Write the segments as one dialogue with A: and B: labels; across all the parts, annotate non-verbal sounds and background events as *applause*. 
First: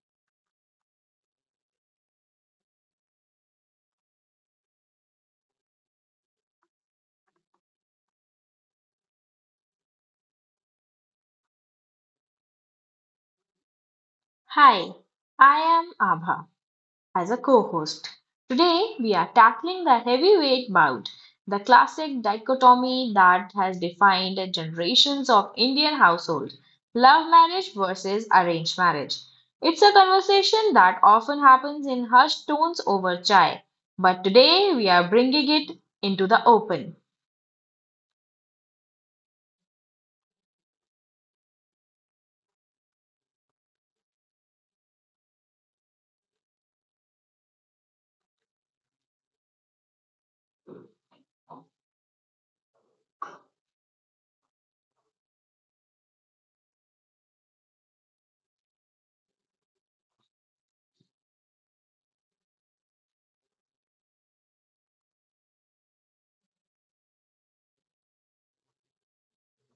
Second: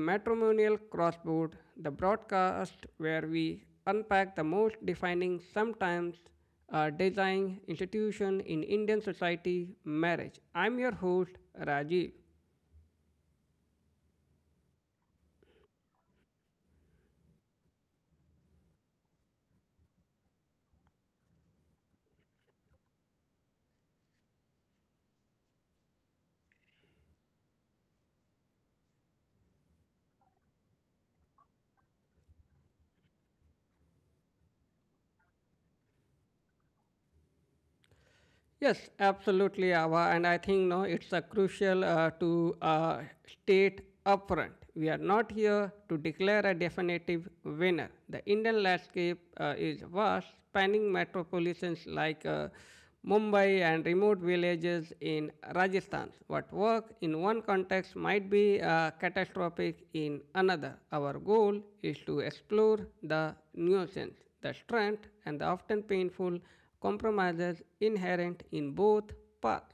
A: Matrimonial Crossboard, the broadcast where we unpack the most defining, sometimes design institution in Indian society marriage. I'm your host, Rajiv.
B: Hi, I am Abha as a co host. Today we are tackling the heavyweight bout, the classic dichotomy that has defined generations of Indian households love marriage versus arranged marriage. It's a conversation that often happens in hushed tones over chai, but today we are bringing it into the open.
A: Yes, absolutely, Ava. And I think no, it's a crucial to state upfront. We are not here to declare a definitive winner. The Indian landscape is vast, spanning metropolitans like Mumbai and remote villages in Rajasthan. What work in one context might be catastrophic in another. Our goal is to explore the nuisance, the strength, and the often painful compromises inherent in both paths.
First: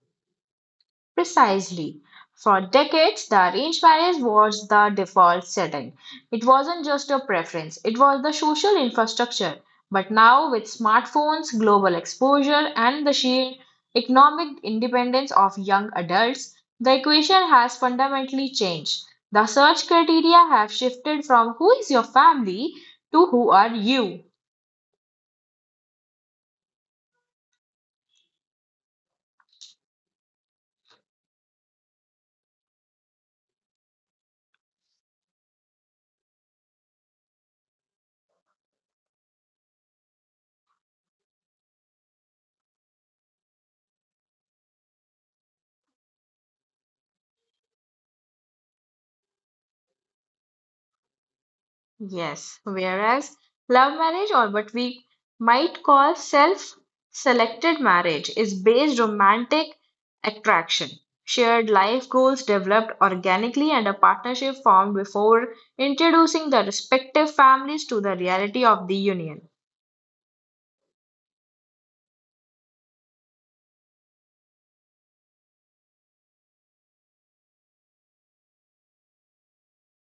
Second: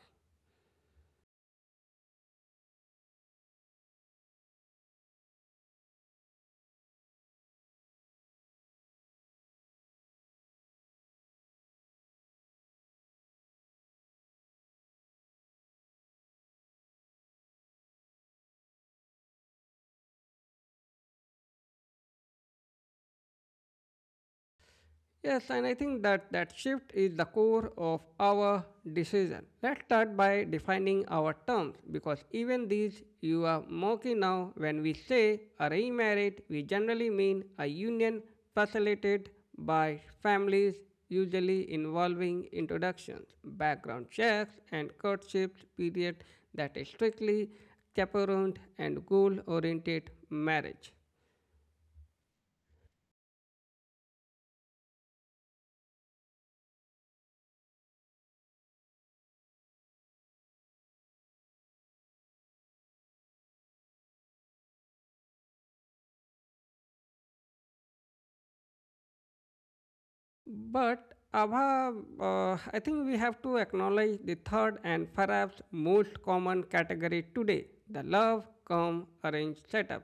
B: Precisely. For decades, the arranged marriage was the default setting. It wasn't just a preference, it was the social infrastructure. But now, with smartphones, global exposure, and the sheer economic independence of young adults, the equation has fundamentally changed. The search criteria have shifted from who is your family to who are you.
A: Yes, and I think that shift is the core of our decision. Let's start by defining our terms, because even these you are mocking now. When we say a remarriage, we generally mean a union facilitated by families, usually involving introductions, background checks, and courtship period that is strictly chaperoned and goal oriented marriage.
B: Yes, whereas love marriage, or what we might call self selected marriage, is based romantic attraction. Shared life goals developed organically and a partnership formed before introducing the respective families to the reality of the union.
A: But Abha, I think we have to acknowledge the third and perhaps most common category today, the love come arranged setup.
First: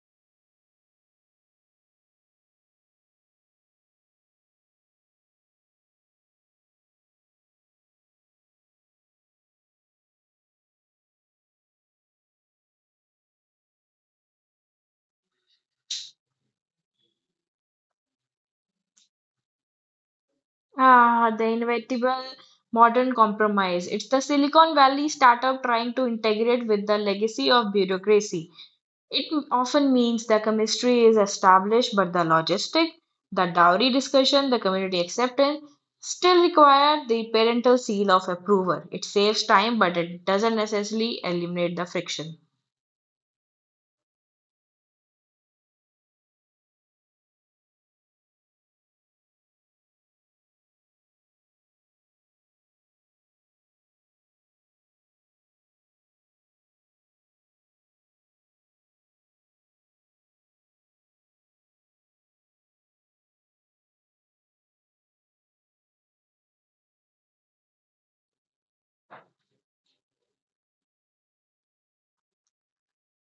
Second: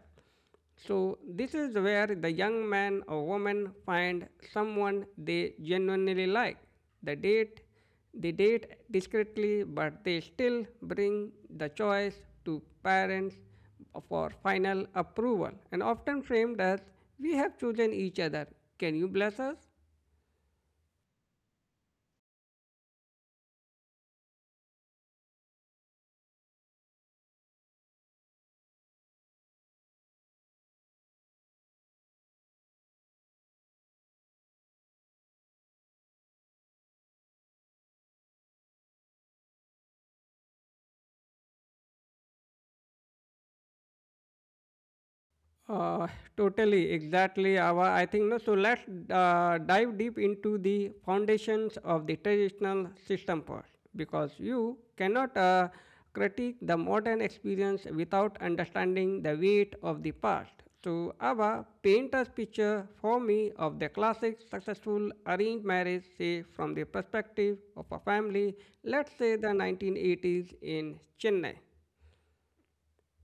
A: So this is where the young man or woman find someone they genuinely like. The date, they date discreetly, but they still bring the choice to parents for final approval and often framed as, "We have chosen each other. Can you bless us?"
B: Ah, the inevitable modern compromise. It's the Silicon Valley startup trying to integrate with the legacy of bureaucracy. It often means the chemistry is established, but the logistic, the dowry discussion, the community acceptance still require the parental seal of approval. It saves time, but it doesn't necessarily eliminate the friction.
A: Uh, Totally, exactly. Ava, I think no. So let's dive deep into the foundations of the traditional system first, because you cannot critique the modern experience without understanding the weight of the past. So Ava, paint us picture for me of the classic successful arranged marriage, say from the perspective of a family, let's say the 1980s in Chennai.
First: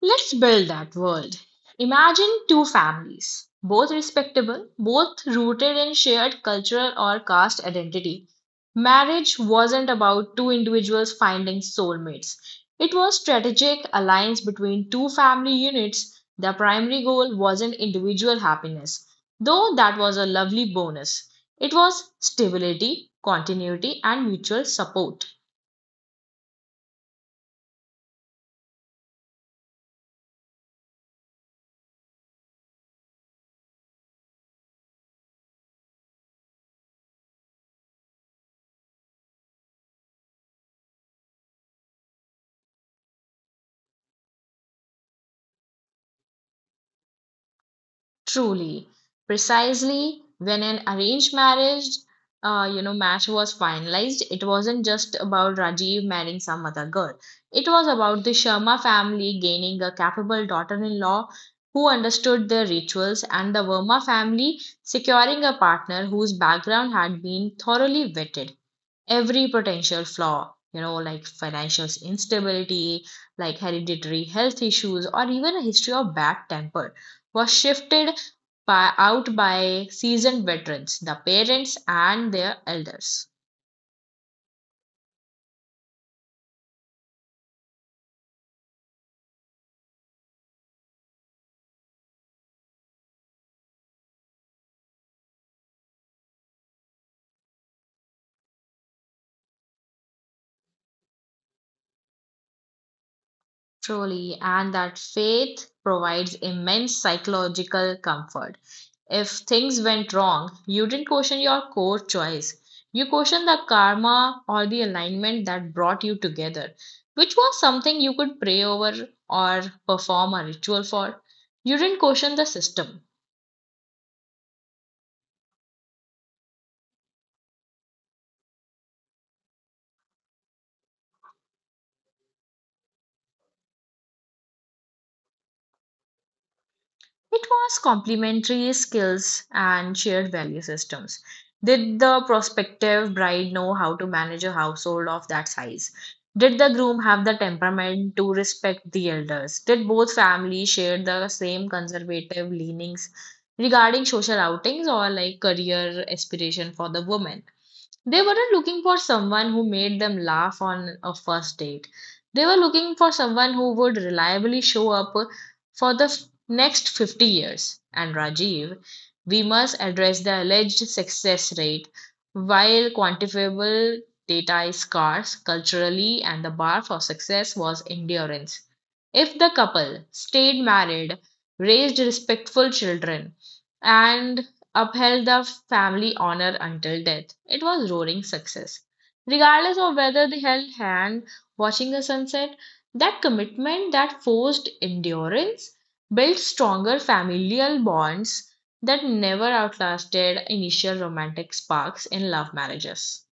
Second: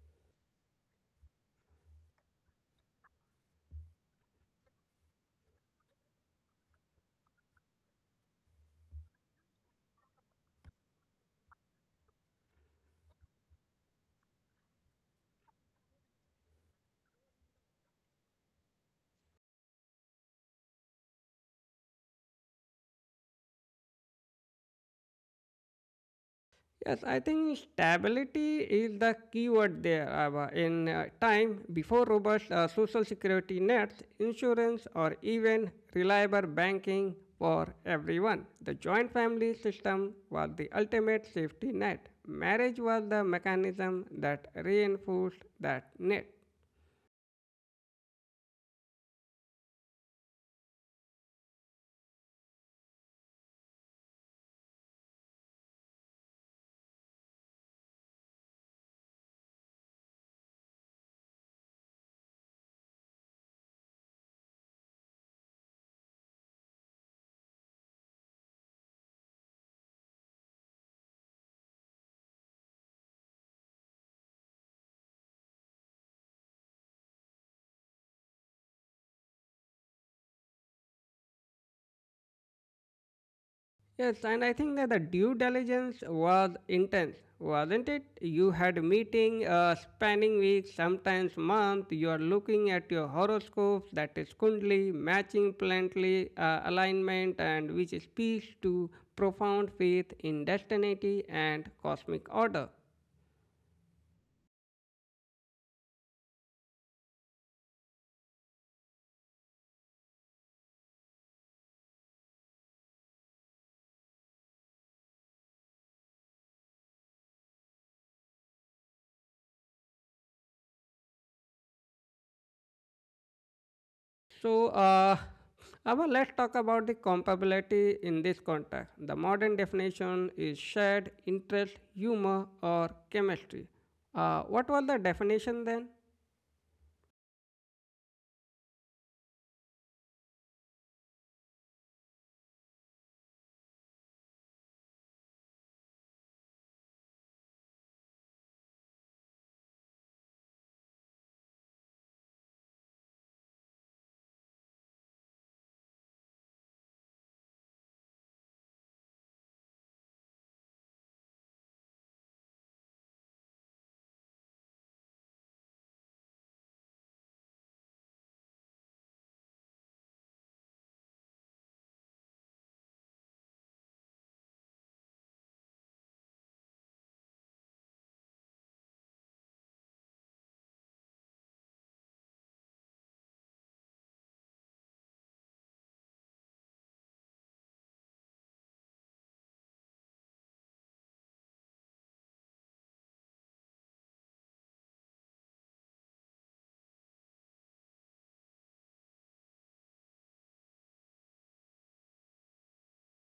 B: Let's build that world. Imagine two families, both respectable, both rooted in shared cultural or caste identity. Marriage wasn't about two individuals finding soulmates. It was strategic alliance between two family units. The primary goal wasn't individual happiness, though that was a lovely bonus. It was stability, continuity and mutual support.
A: Yes, I think stability is the key word there, Ava. In time, before robust social security nets, insurance, or even reliable banking for everyone, the joint family system was the ultimate safety net. Marriage was the mechanism that reinforced that net.
B: Truly, precisely when an arranged marriage, you know, match was finalized, it wasn't just about Rajiv marrying some other girl. It was about the Sharma family gaining a capable daughter-in-law who understood their rituals, and the Verma family securing a partner whose background had been thoroughly vetted every potential flaw, you know, like financial instability, like hereditary health issues, or even a history of bad temper, was shifted by, out by seasoned veterans, the parents and their elders.
A: Yes, and I think that the due diligence was intense, wasn't it? You had meeting spanning weeks, sometimes months. You are looking at your horoscopes, that is Kundli, matching planetary alignment, and which speaks to profound faith in destiny and cosmic order.
B: Truly, and that faith provides immense psychological comfort. If things went wrong, you didn't question your core choice. You questioned the karma or the alignment that brought you together, which was something you could pray over or perform a ritual for. You didn't question the system.
A: So, now let's talk about the compatibility in this context. The modern definition is shared interest, humor, or chemistry. What was the definition then?
B: It was complementary skills and shared value systems. Did the prospective bride know how to manage a household of that size? Did the groom have the temperament to respect the elders? Did both families share the same conservative leanings regarding social outings or like career aspiration for the woman? They weren't looking for someone who made them laugh on a first date. They were looking for someone who would reliably show up for the next 50 years. And Rajiv, we must address the alleged success rate. While quantifiable data is scarce culturally, and the bar for success was endurance. If the couple stayed married, raised respectful children, and upheld the family honor until death. It was roaring success. Regardless of whether they held hand watching the sunset, that commitment, that forced endurance, built stronger familial bonds that never outlasted initial romantic sparks in love marriages.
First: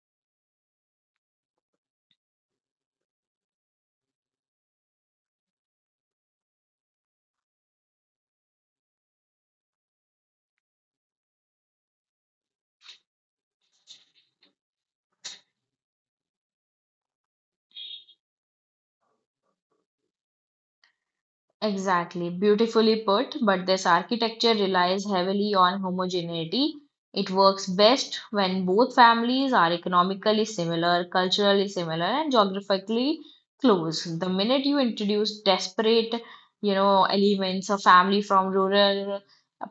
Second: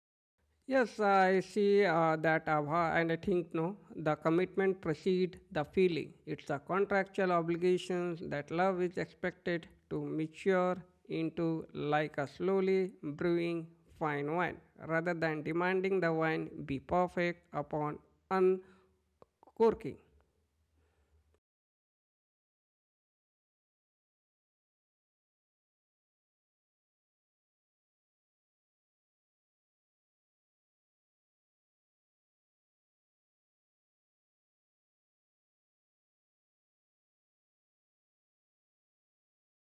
A: Yes, I see that Abha, and I think no, the commitment precede the feeling. It's a contractual obligation that love is expected to mature into like a slowly brewing fine wine, rather than demanding the wine be perfect upon uncorking.
B: Exactly, beautifully put, but this architecture relies heavily on homogeneity. It works best when both families are economically similar, culturally similar, and geographically close. The minute you introduce desperate, you know, elements, a family from rural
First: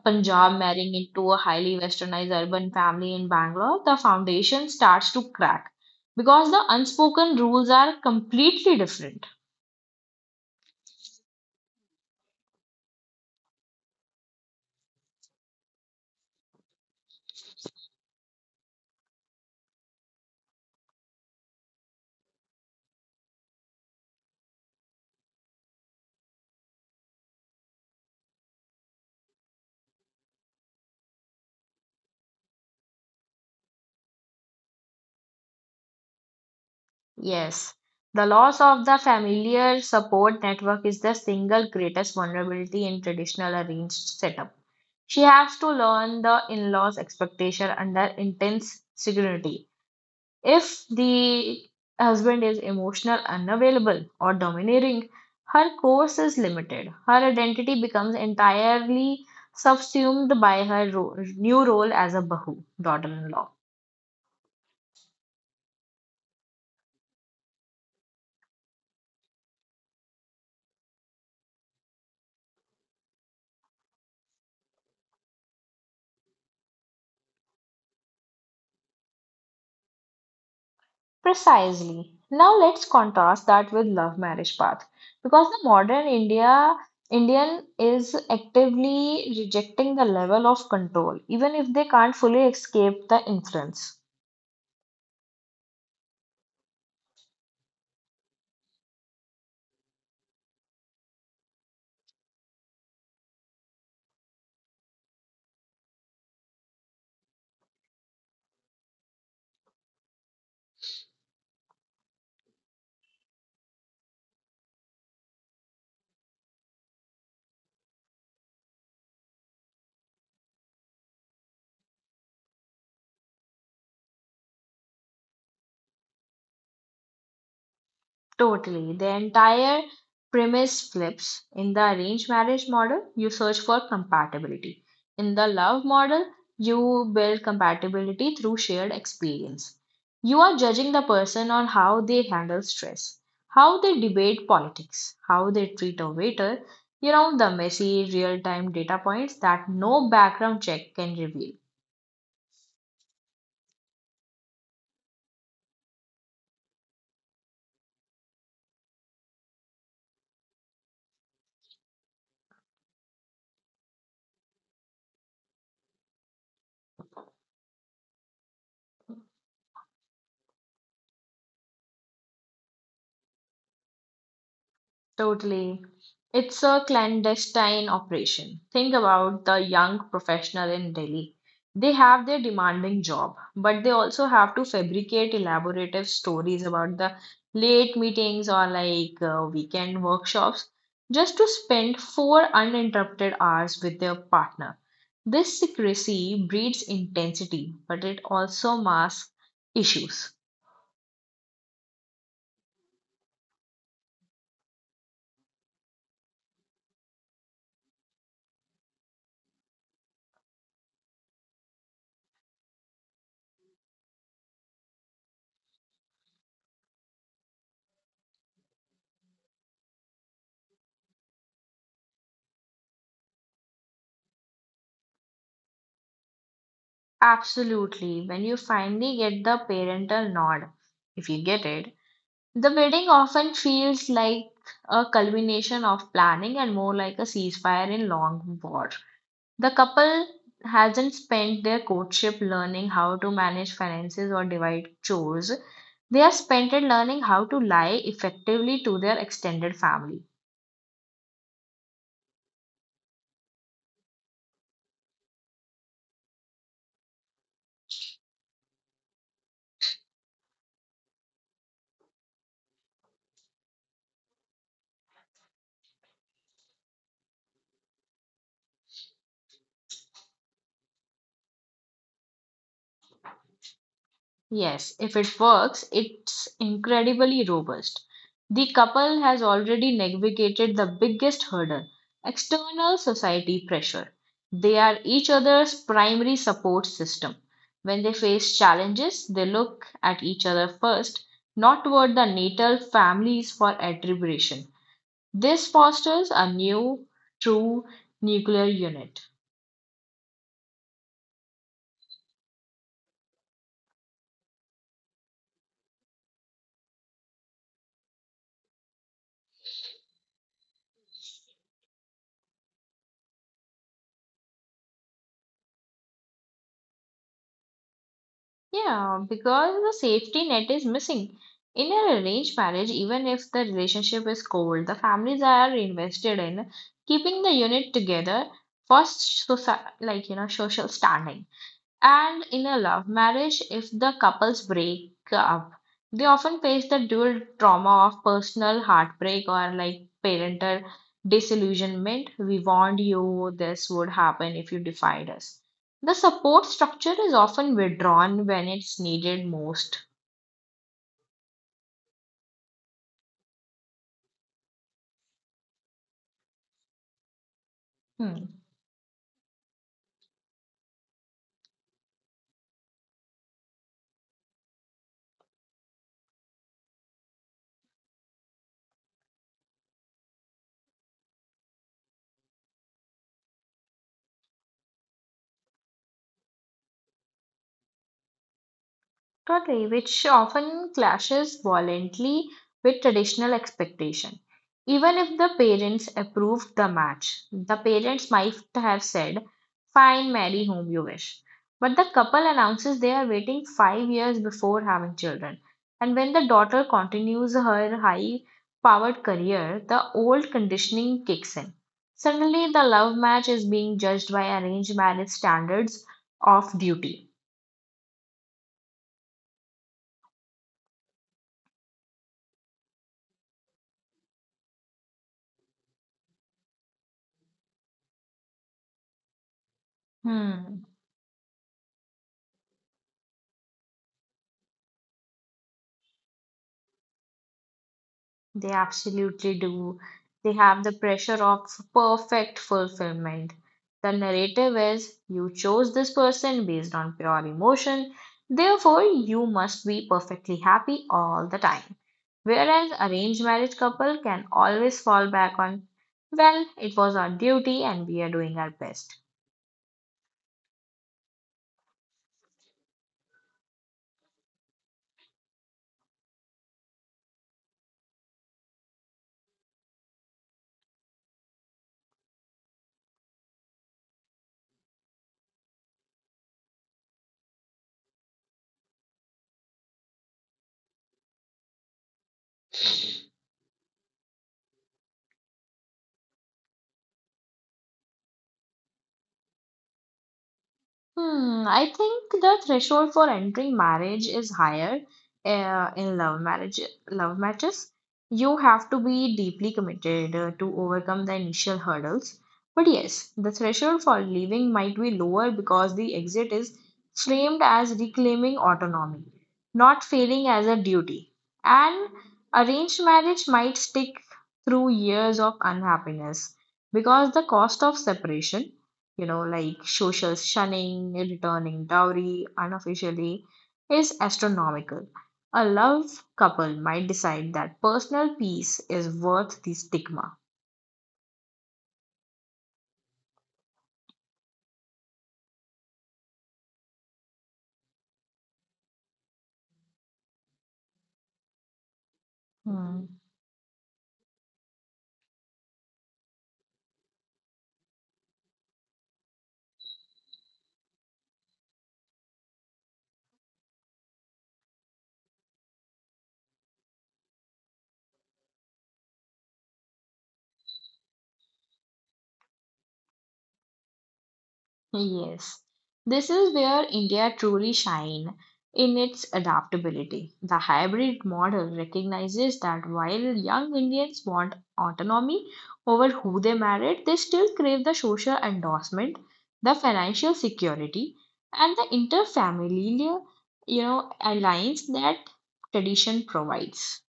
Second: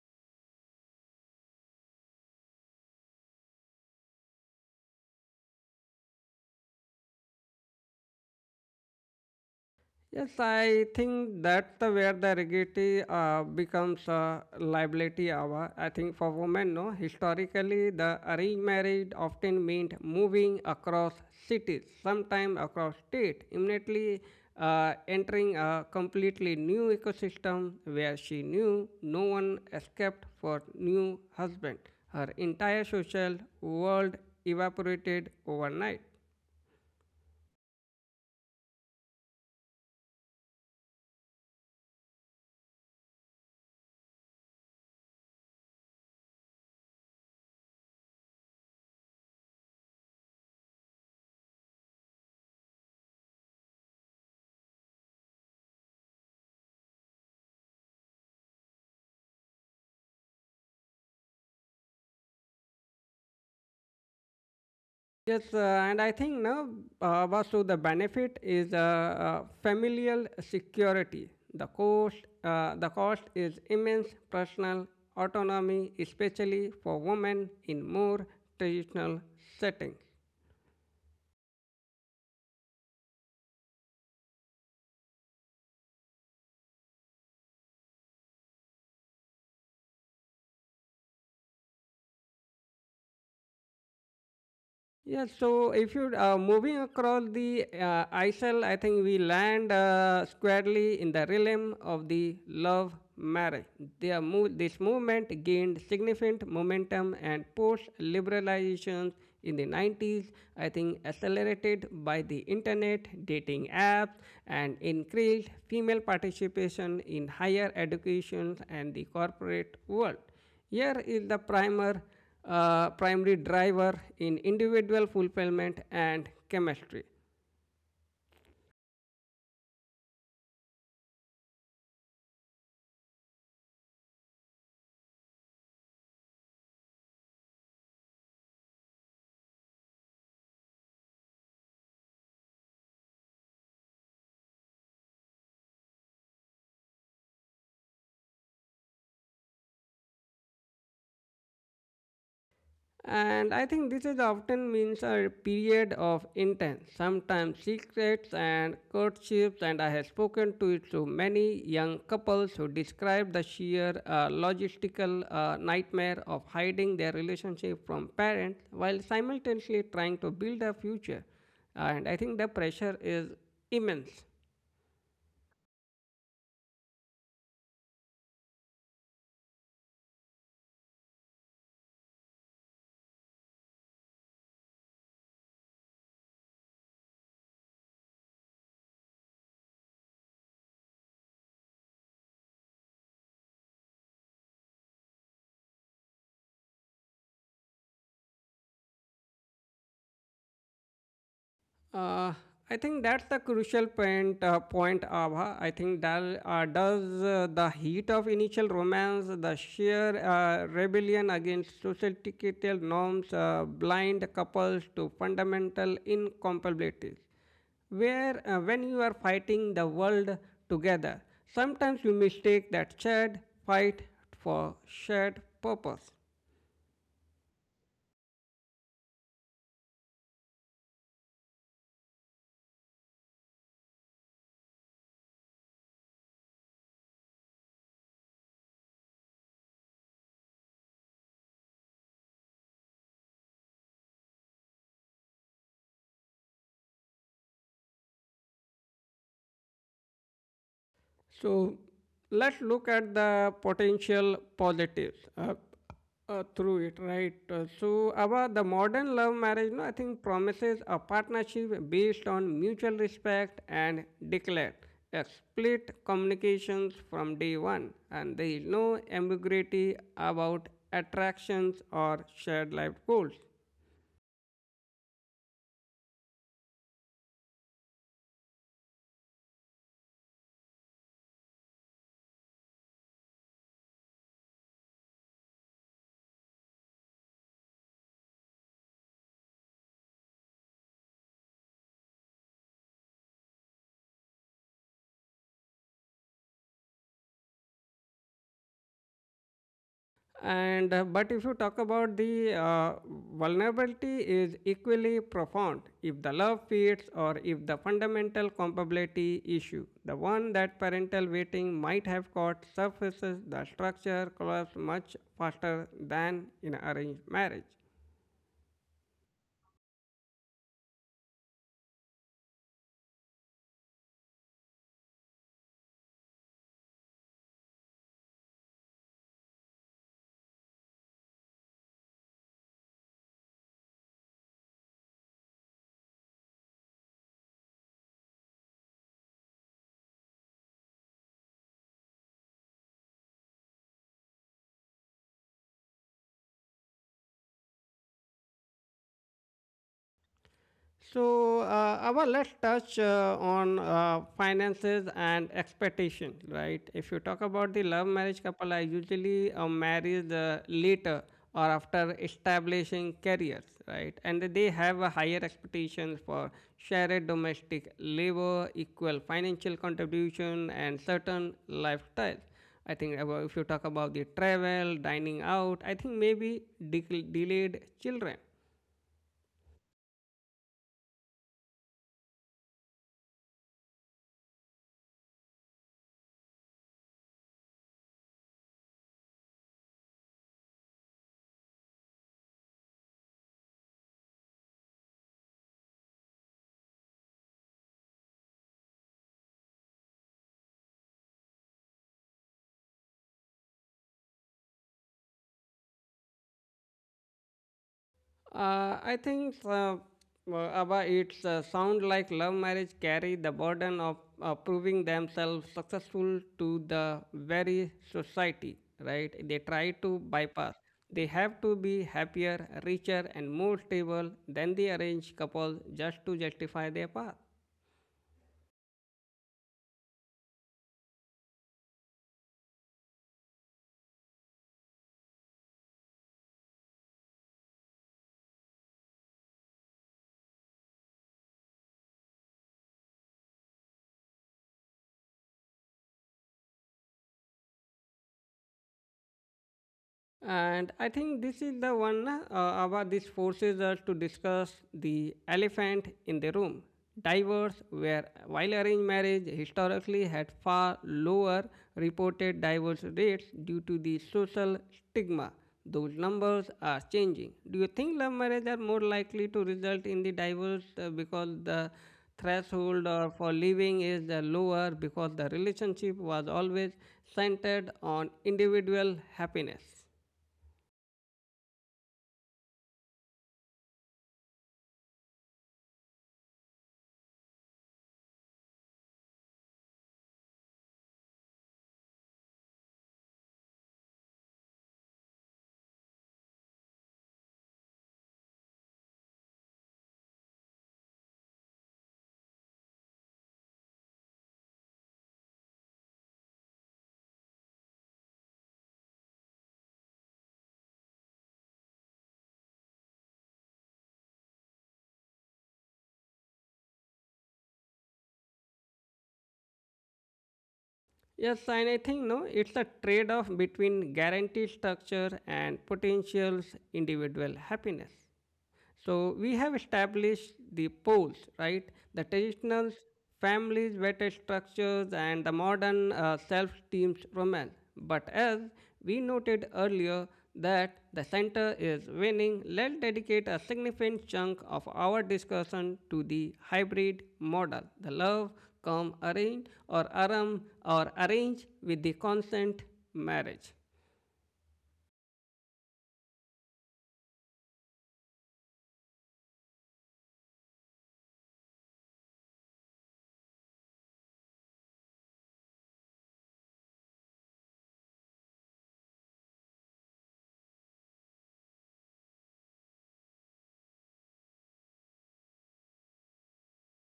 B: Punjab marrying into a highly westernized urban family in Bangalore, the foundation starts to crack because the unspoken rules are completely different.
A: Yes, I think that's the where the rigidity becomes a liability hour. I think for women, no, historically the arranged marriage often meant moving across cities, sometimes across state, immediately entering a completely new ecosystem where she knew no one escaped for new husband. Her entire social world evaporated overnight.
B: Yes, the loss of the familiar support network is the single greatest vulnerability in traditional arranged setup. She has to learn the in-laws' expectation under intense scrutiny. If the husband is emotional, unavailable, or domineering, her course is limited. Her identity becomes entirely subsumed by her new role as a Bahu, daughter-in-law.
A: Yes, and I think now, Vasu, the benefit is familial security. The cost is immense personal autonomy, especially for women in more traditional settings.
B: Precisely. Now let's contrast that with love marriage path because the modern India Indian is actively rejecting the level of control even if they can't fully escape the influence.
A: Yeah, so if you moving across the ISL, I think we land squarely in the realm of the love marriage. This movement gained significant momentum and post liberalizations in the 90s, I think accelerated by the internet, dating apps, and increased female participation in higher education and the corporate world. Here is the primary driver in individual fulfillment and chemistry.
B: Totally. The entire premise flips. In the arranged marriage model, you search for compatibility. In the love model, you build compatibility through shared experience. You are judging the person on how they handle stress, how they debate politics, how they treat a waiter, you know, the messy real time data points that no background check can reveal.
A: And I think this is often means a period of intense, sometimes secrets and courtships. And I have spoken to it to many young couples who describe the sheer logistical nightmare of hiding their relationship from parents while simultaneously trying to build a future. And I think the pressure is immense.
B: Totally. It's a clandestine operation. Think about the young professional in Delhi. They have their demanding job, but they also have to fabricate elaborative stories about the late meetings or like weekend workshops just to spend four uninterrupted hours with their partner. This secrecy breeds intensity, but it also masks issues.
A: Uh, I think that's the crucial point, point Abha. I think that does the heat of initial romance, the sheer rebellion against societal norms, blind couples to fundamental incompatibilities. Where When you are fighting the world together, sometimes you mistake that shared fight for shared purpose.
B: Absolutely. When you finally get the parental nod, if you get it, the wedding often feels like a culmination of planning and more like a ceasefire in long war. The couple hasn't spent their courtship learning how to manage finances or divide chores. They have spent it learning how to lie effectively to their extended family.
A: So let's look at the potential positives through it, right? So about the modern love marriage, no, I think promises a partnership based on mutual respect and declare explicit communications from day one, and there is no ambiguity about attractions or shared life goals.
B: Yes, if it works, it's incredibly robust. The couple has already navigated the biggest hurdle external society pressure. They are each other's primary support system. When they face challenges, they look at each other first, not toward the natal families for attribution. This fosters a new, true nuclear unit.
A: And but if you talk about the vulnerability is equally profound if the love fades or if the fundamental compatibility issue, the one that parental waiting might have caught surfaces, the structure collapses much faster than in arranged marriage.
B: Yeah, because the safety net is missing. In an arranged marriage, even if the relationship is cold, the families are invested in keeping the unit together for soci like you know social standing. And in a love marriage, if the couples break up, they often face the dual trauma of personal heartbreak or like parental disillusionment. We warned you this would happen if you defied us. The support structure is often withdrawn when it's needed most.
A: So, Ava, let's touch on finances and expectation, right? If you talk about the love marriage
B: Hmm.
A: couple, I usually marry the later or after establishing careers, right? And they have a higher expectations for shared domestic labor, equal financial contribution, and certain lifestyles. I think about- if you talk about the travel, dining out, I think maybe de- delayed children.
B: Totally, which often clashes violently with traditional expectation. Even if the parents approved the match, the parents might have said, fine, marry whom you wish. But the couple announces they are waiting 5 years before having children. And when the daughter continues her high powered career, the old conditioning kicks in. Suddenly, the love match is being judged by arranged marriage standards of duty.
A: I think well, Abba, it's sound like love marriage carry the burden of proving themselves successful to the very society, right? They try to bypass.
B: Hmm.
A: They have to be happier, richer, and more stable than the arranged couple just to justify their path.
B: They absolutely do. They have the pressure of perfect fulfillment. The narrative is you chose this person based on pure emotion, therefore, you must be perfectly happy all the time. Whereas arranged marriage couple can always fall back on, well, it was our duty and we are doing our best.
A: And I think this is the one about this forces us to discuss the elephant in the room. Divorce, where while arranged marriage historically had far lower reported divorce rates due to the social stigma, those numbers are changing. Do you think love marriage are more likely to result in the divorce because the threshold or for living is the lower because the relationship was always centered on individual happiness?
B: Hmm, I think the threshold for entering marriage is higher in love marriage love matches. You have to be deeply committed to overcome the initial hurdles. But yes, the threshold for leaving might be lower because the exit is framed as reclaiming autonomy, not failing as a duty. And arranged marriage might stick through years of unhappiness because the cost of separation, you know, like social shunning, returning dowry unofficially, is astronomical. A love couple might decide that personal peace is worth the stigma.
A: Yes, and I think no, it's a trade-off between guarantee structure and potential individual happiness. So we have established the poles, right? The traditional
B: Hmm.
A: families, vetted structures, and the modern self-teamed romance. But as we noted earlier, that the center is winning, let's dedicate a significant chunk of our discussion to the hybrid model, the love come arranged or aram or arranged with the consent marriage.
B: Yes, this is where India truly shine in its adaptability. The hybrid model recognizes that while young Indians want autonomy over who they married, they still crave the social endorsement, the financial security, and the interfamilial, you know, alliance that tradition provides.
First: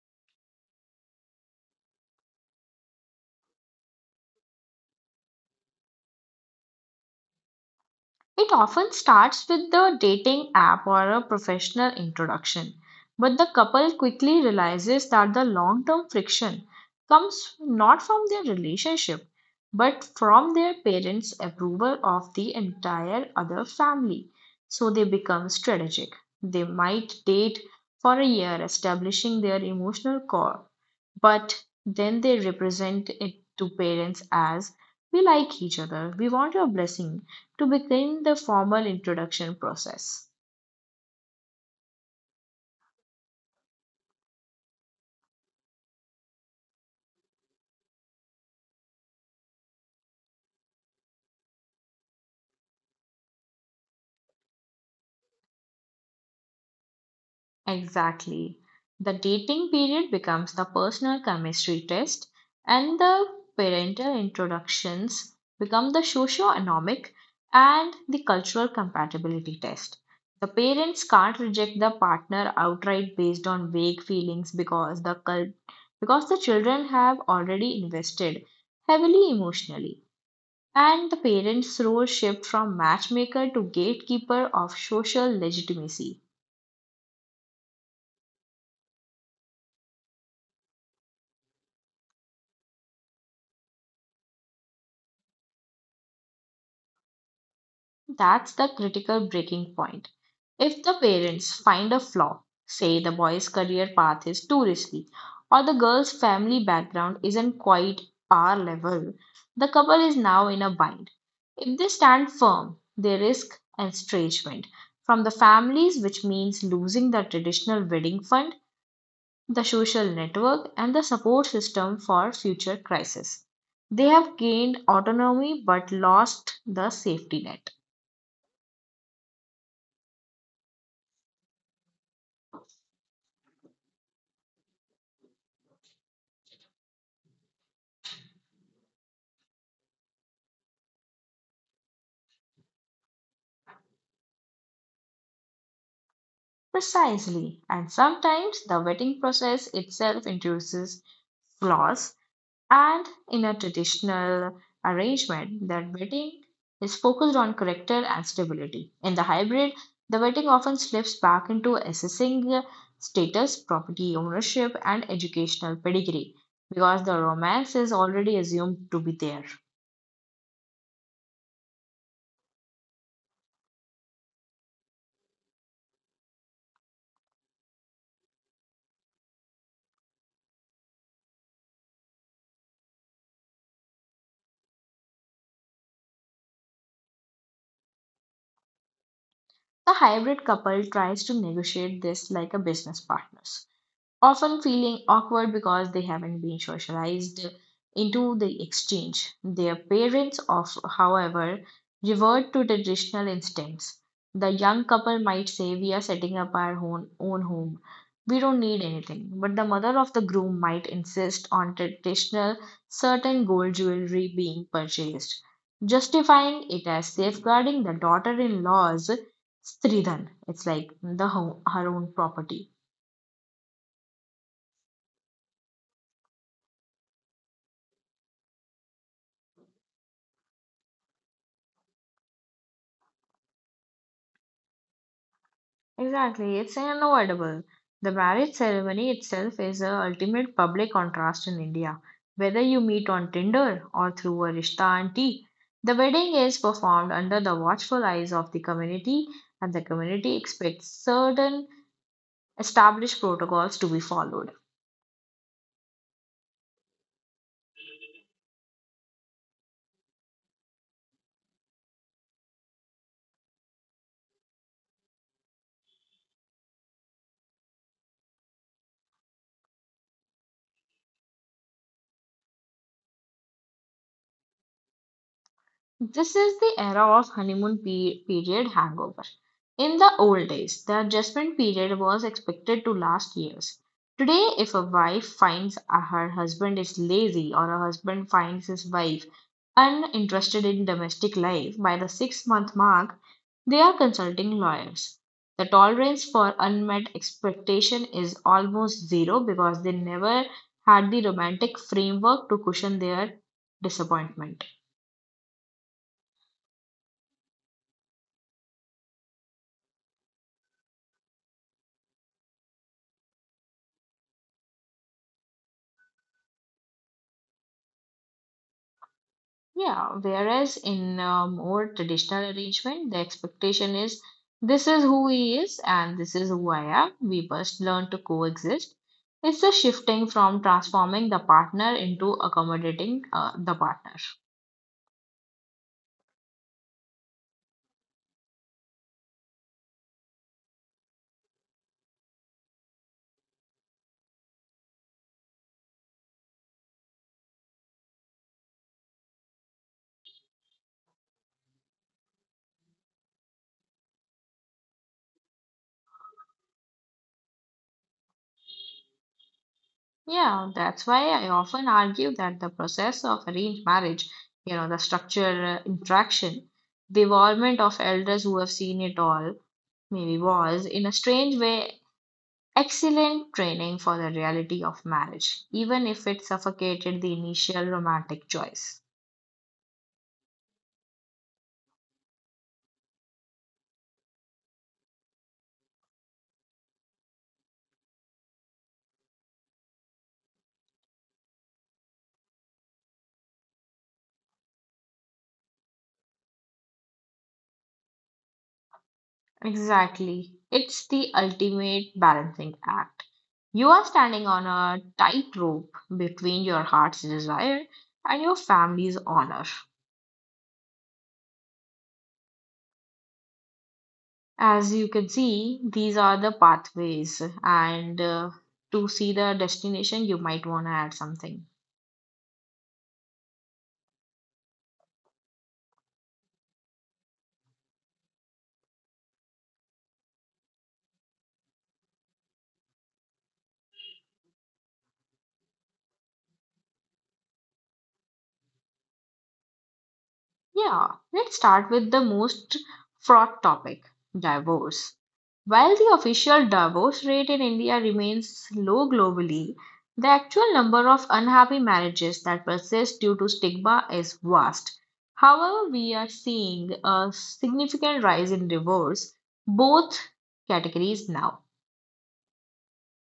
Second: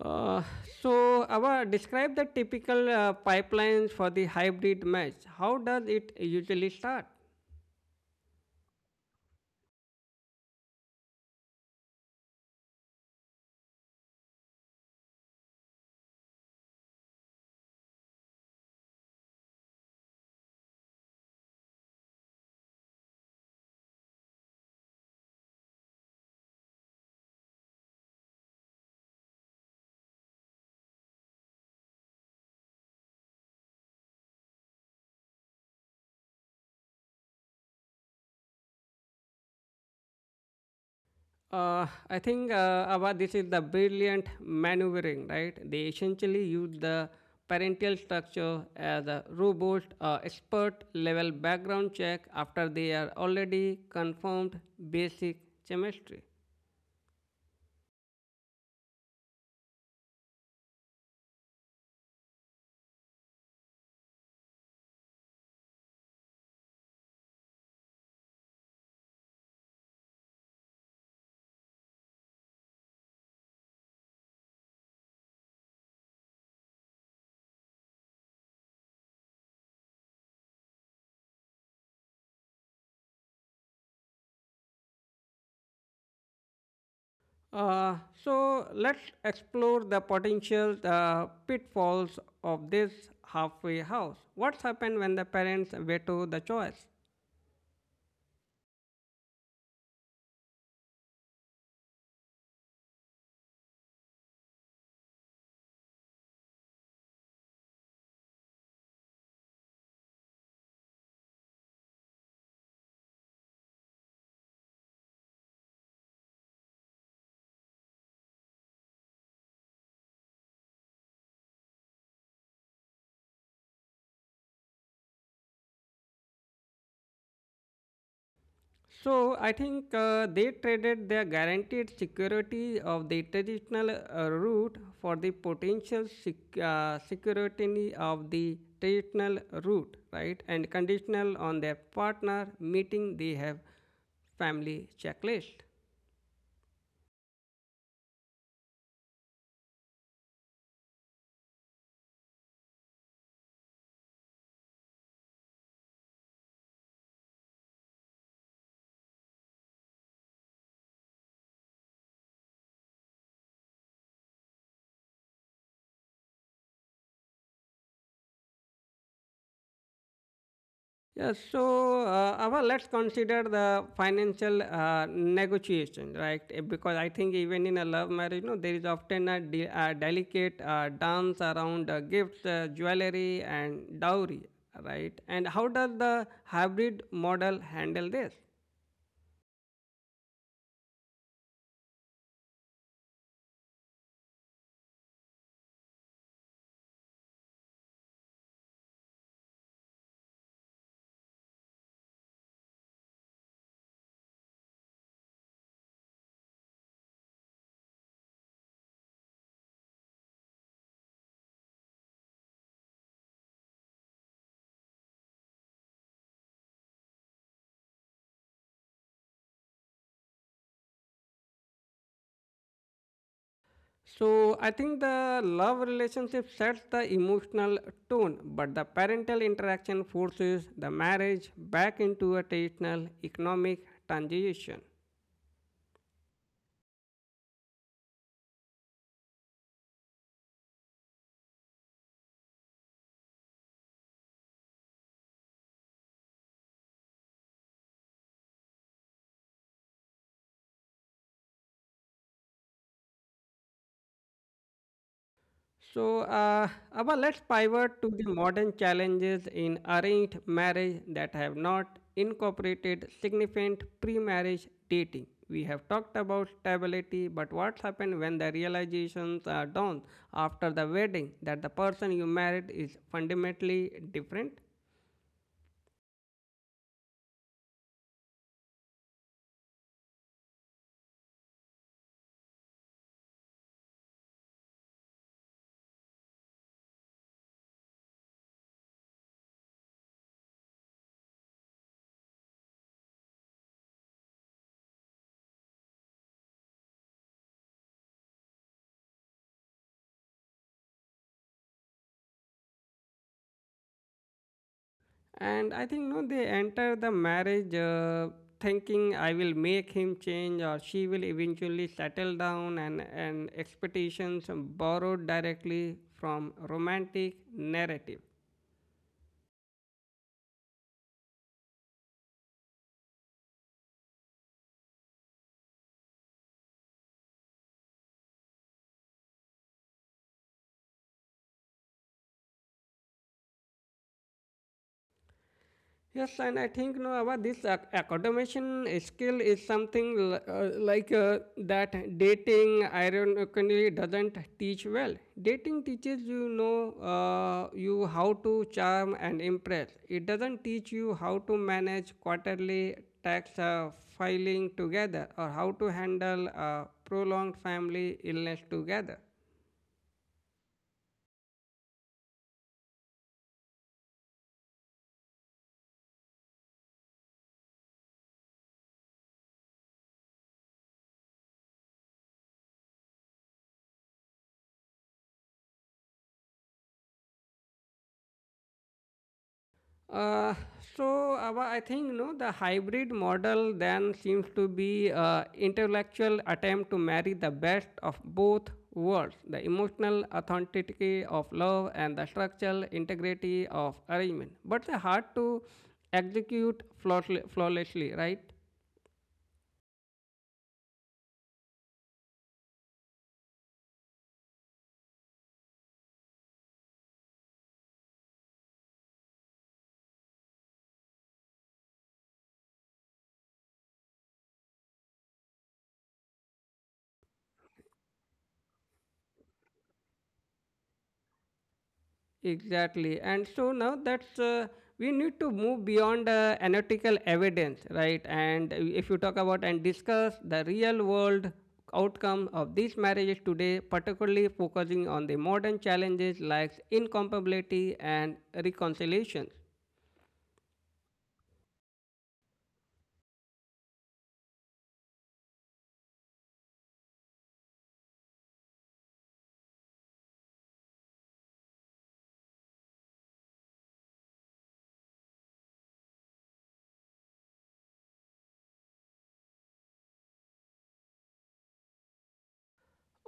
A: Uh, so, our describe the typical pipelines for the hybrid mesh. How does it usually start?
B: It often starts with the dating app or a professional introduction, but the couple quickly realizes that the long term friction comes not from their relationship but from their parents' approval of the entire other family. So they become strategic. They might date for a year, establishing their emotional core, but then they represent it to parents as we like each other, we want your blessing to begin the formal introduction process.
A: I think Abha, this is the brilliant maneuvering, right? They essentially use the parental structure as a robust expert level background check after they are already confirmed basic chemistry.
B: Exactly. The dating period becomes the personal chemistry test, and the parental introductions become the socio-economic and the cultural compatibility test. The parents can't reject the partner outright based on vague feelings because the because the children have already invested heavily emotionally. And the parents' role shift from matchmaker to gatekeeper of social legitimacy.
A: Uh, so let's explore the potential pitfalls of this halfway house. What's happened when the parents veto the choice?
B: That's the critical breaking point. If the parents find a flaw, say the boy's career path is too risky, or the girl's family background isn't quite our level, the couple is now in a bind. If they stand firm, they risk estrangement from the families, which means losing the traditional wedding fund, the social network, and the support system for future crises. They have gained autonomy but lost the safety net.
A: So I think they traded their guaranteed security of the traditional route for the potential security of the traditional route, right? And conditional on their partner meeting they have family checklist.
B: Precisely, and sometimes the vetting process itself introduces flaws. And in a traditional arrangement, the wedding is focused on character and stability. In the hybrid, the wedding often slips back into assessing status, property ownership, and educational pedigree because the romance is already assumed to be there.
A: Yeah, so Ava, let's consider the financial negotiation, right? Eh, because I think even in a love marriage, no, there is often a delicate dance around gifts, jewelry, and dowry, right? And how does the hybrid model handle this?
B: The hybrid couple tries to negotiate this like a business partners, often feeling awkward because they haven't been socialized into the exchange. Their parents, of, however, revert to traditional instincts. The young couple might say, we are setting up our own home. We don't need anything. But the mother of the groom might insist on traditional certain gold jewelry being purchased, justifying it as safeguarding the daughter in law's stridhan. It's like her own property.
A: So I think the love relationship sets the emotional tone, but the parental interaction forces the marriage back into a traditional economic transition.
B: Exactly, it's unavoidable. The marriage ceremony itself is the ultimate public contrast in India. Whether you meet on Tinder or through a Rishta and tea, the wedding is performed under the watchful eyes of the community, and the community expects certain established protocols to be followed.
A: So, Abba, let's pivot to the modern challenges in arranged marriage that have not incorporated significant pre marriage dating. We have talked about stability, but what happens when the realizations are done after the wedding that the person you married is fundamentally different?
B: This is the era of period hangover. In the old days, the adjustment period was expected to last years. Today, if a wife her husband is lazy or a husband finds his wife uninterested in domestic life by the 6 month mark, they are consulting lawyers. The tolerance for unmet expectation is almost zero because they never had the romantic framework to cushion their disappointment.
A: And I think no, they enter the marriage thinking, "I will make him change," or, "She will eventually settle down," and expectations borrowed directly from romantic narrative.
B: Yeah, whereas in a more traditional arrangement, the expectation is this is who he is and this is who I am. We must learn to coexist. It's the shifting from transforming the partner into accommodating the partner.
A: Yes, and I think no, our this accommodation skill is something like that dating ironically doesn't teach well. Dating teaches you know you how to charm and impress. It doesn't teach you how to manage quarterly tax filing together or how to handle a prolonged family illness together.
B: Yeah, that's why I often argue that the process of arranged marriage, you know, the structure, interaction, the involvement of elders who have seen it all, maybe was, in a strange way, excellent training for the reality of marriage, even if it suffocated the initial romantic choice.
A: Uh, so I think you know the hybrid model then seems to be intellectual attempt to marry the best of both worlds: the emotional authenticity of love and the structural integrity of arrangement. But they're hard to execute flawlessly, right?
B: Exactly. It's the ultimate balancing act. You are standing on a tightrope between your heart's desire and your family's honor. As you can see, these are the pathways, and to see the destination, you might want to add something.
A: Exactly. And so now that's we need to move beyond analytical evidence, right? And if you talk about and discuss the real world outcome of these marriages today, particularly focusing on the modern challenges like incompatibility and reconciliations.
B: Yeah, let's start with the most fraught topic, divorce. While the official divorce rate in India remains low globally, the actual number of unhappy marriages that persist due to stigma is vast. However, we are seeing a significant rise in divorce, both categories now.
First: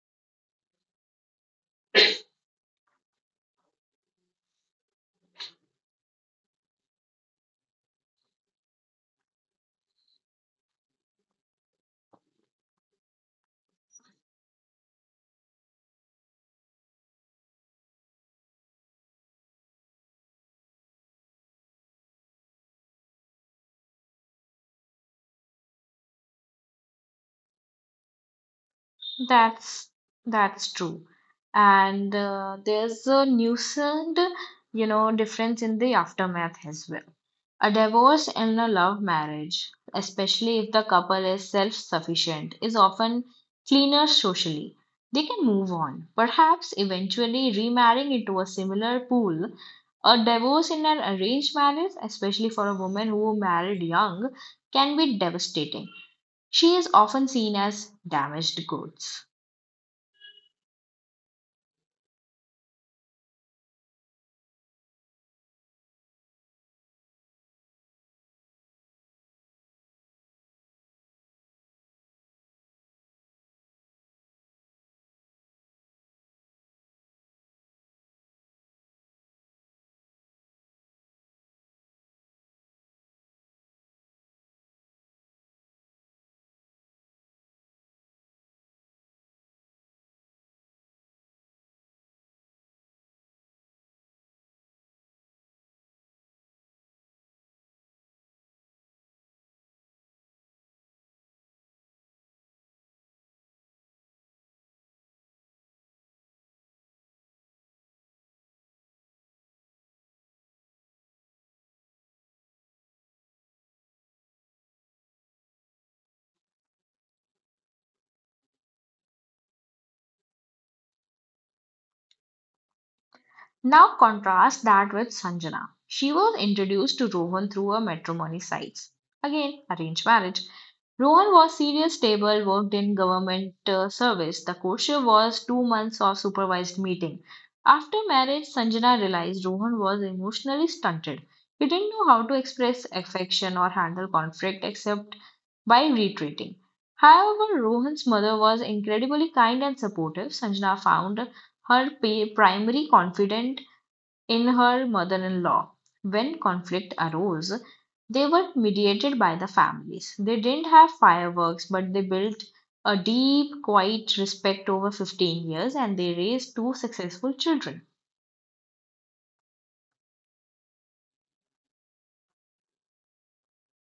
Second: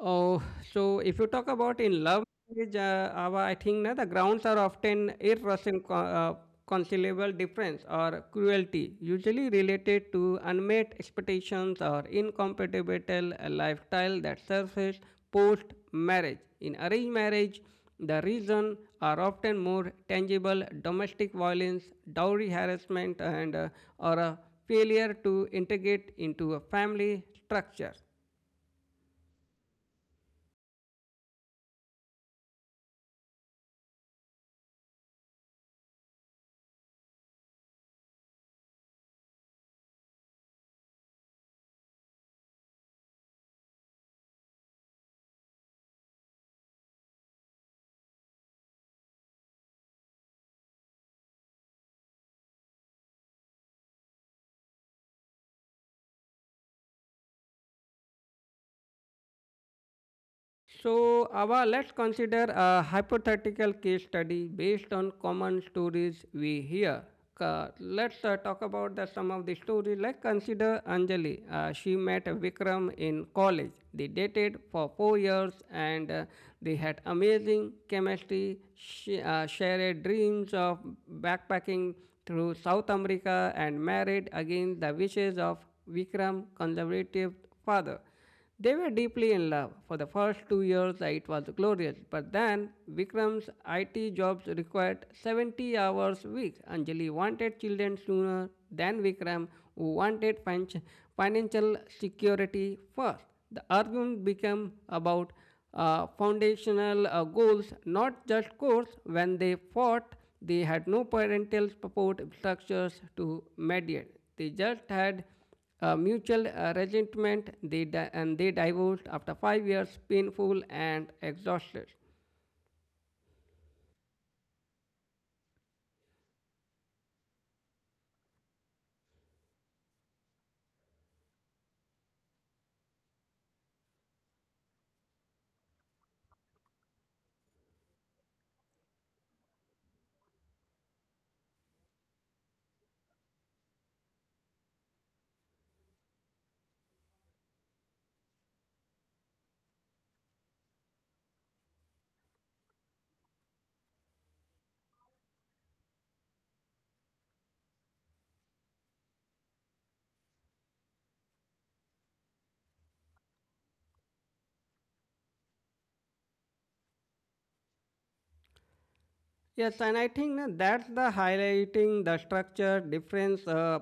A: Oh, so if you talk about in love marriage, our, I think na, the grounds are often irreconcilable conciliable difference or cruelty, usually related to unmet expectations or incompatible lifestyle that surface post marriage. In arranged marriage, the reason are often more tangible domestic violence, dowry harassment, and or a failure to integrate into a family structure.
B: That's that's true. And there's a nuisance, you know, difference in the aftermath as well. A divorce and a love marriage, especially if the couple is self-sufficient, is often cleaner socially. They can move on, perhaps eventually remarrying into a similar pool. A divorce in an arranged marriage, especially for a woman who married young, can be devastating. She is often seen as damaged goods.
A: So, Ava, let's consider a hypothetical case study based on common stories we hear. Let's talk about some of the stories. Like consider Anjali. She met Vikram in college. They dated for 4 years and they had amazing chemistry. She shared dreams of backpacking through South America and married against the wishes of Vikram's conservative father. They were deeply in love. For the first 2 years, it was glorious. But then, Vikram's IT jobs required 70 hours a week. Anjali wanted children sooner than Vikram, who wanted financial security first. The argument became about foundational goals, not just goals. When they fought, they had no parental support structures to mediate. They just had mutual resentment and they divorced after 5 years, painful and exhausted.
B: Now contrast that with Sanjana. She was introduced to Rohan through her matrimony sites. Again, arranged marriage. Rohan was serious, stable, worked in government service. The courtship was 2 months of supervised meeting. After marriage, Sanjana realized Rohan was emotionally stunted. He didn't know how to express affection or handle conflict except by retreating. However, Rohan's mother was incredibly kind and supportive. Sanjana found her primary confidant in her mother-in-law. When conflict arose, they were mediated by the families. They didn't have fireworks, but they built a deep, quiet respect over 15 years and they raised two successful children.
A: Yes, and I think na, that's the highlighting the structure difference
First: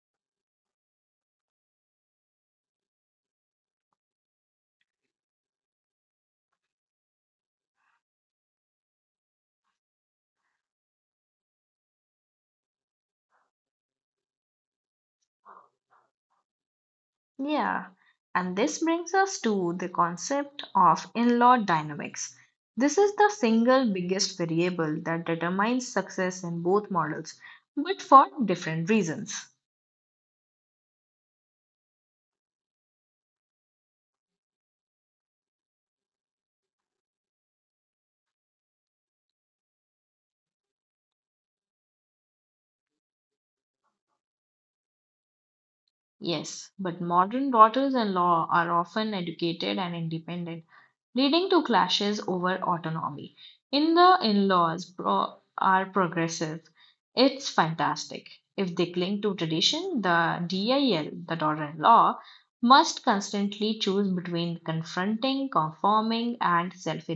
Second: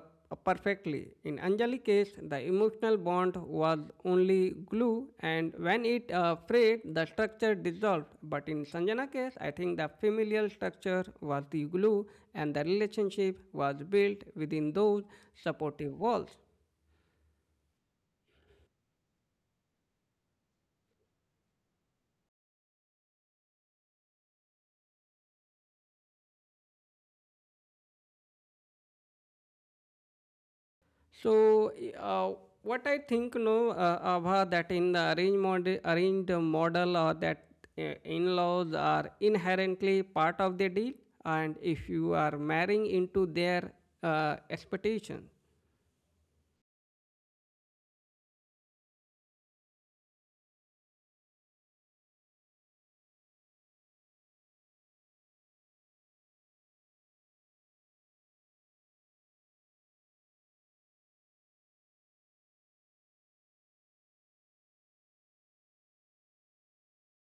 A: perfectly. In Anjali case, the emotional bond was only glue, and when it frayed, the structure dissolved. But in Sanjana case, I think the familial structure was the glue and the relationship was built within those supportive walls.
B: Yeah. And this brings us to the concept of in law dynamics. This is the single biggest variable that determines success in both models, but for different reasons.
A: So, uh, what I think, no, Abha, that in the arranged model, that in-laws are inherently part of the deal, and if you are marrying into their expectations.
B: Yes, but modern daughters in law are often educated and independent, leading to clashes over autonomy. In the are progressive. It's fantastic. If they cling to tradition, the DIL, the daughter in law, must constantly choose between confronting, conforming, and self.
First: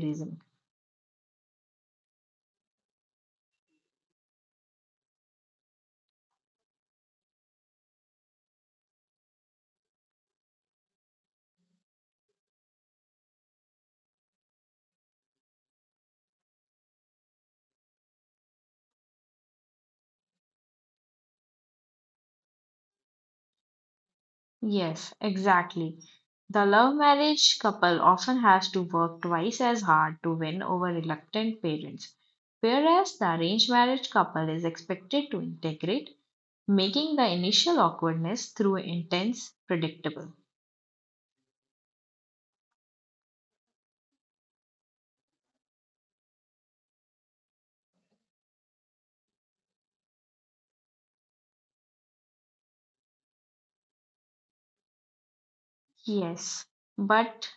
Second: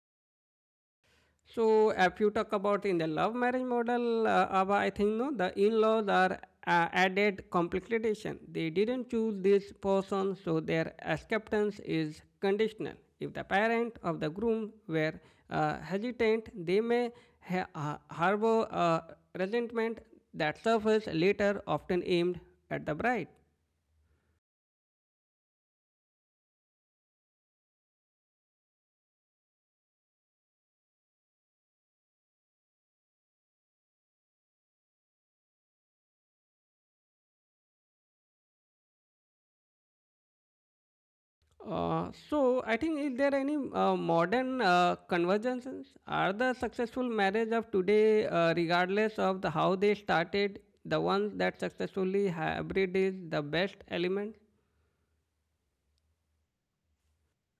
A: So, if you talk about in the love marriage model, Abha, I think no, the in-laws are added complication. They didn't choose this person, so their acceptance is conditional. If the parent of the groom were hesitant, they may harbor resentment that surfaces later, often aimed at the bride.
B: Yes, exactly. The love marriage couple often has to work twice as hard to win over reluctant parents, whereas the arranged marriage couple is expected to integrate, making the initial awkwardness through intense predictable.
A: So I think, is there any modern convergences? Are the successful marriage of today, regardless of the how they started, the ones that successfully hybrid is the best element?
B: Yes, but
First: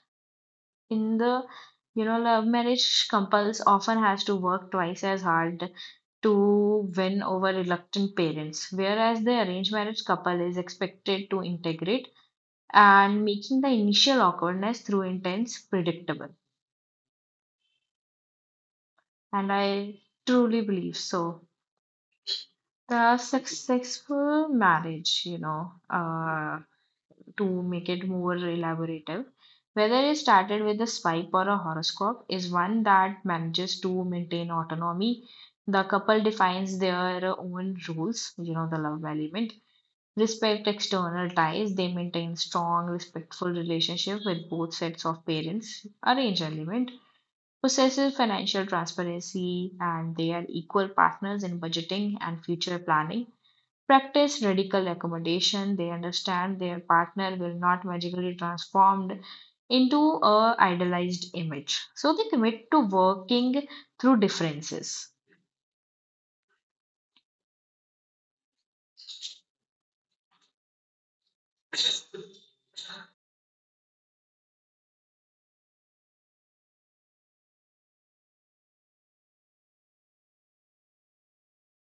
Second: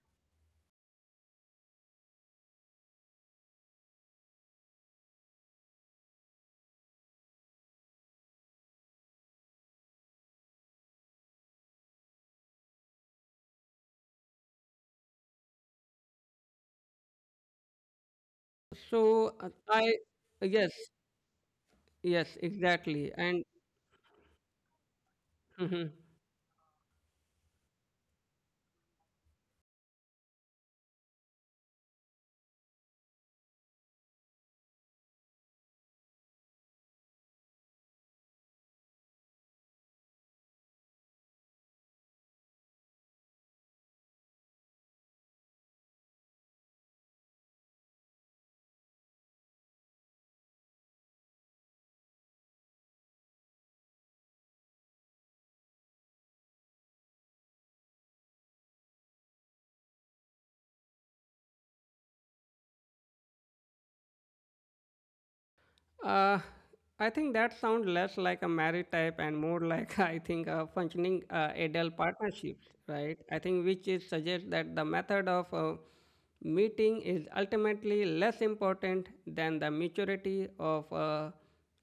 B: in the you know love marriage couples often has to work twice as hard to win over reluctant parents, whereas the arranged marriage couple is expected to integrate and making the initial awkwardness through intense predictable.
A: So
B: And
A: I
B: I truly
A: Yes,
B: believe so.
A: yes exactly,
B: The
A: and
B: successful marriage, you know,
A: *laughs*
B: to make it more elaborative, whether it started with a swipe or a horoscope, is one that manages to maintain autonomy. The couple defines their own rules, you know, the love element, respect external ties. They maintain strong, respectful relationship with both sets of parents. Arrange element possesses financial transparency and they are equal partners in budgeting and future planning. Practice radical accommodation. They understand their partner will not magically transformed into a idealized image. So they commit to working through differences.
A: Uh, I think that sounds less like a marriage type and more like *laughs* I think a functioning adult partnership, right? I think which is suggests that the method of meeting is ultimately less important than the maturity of.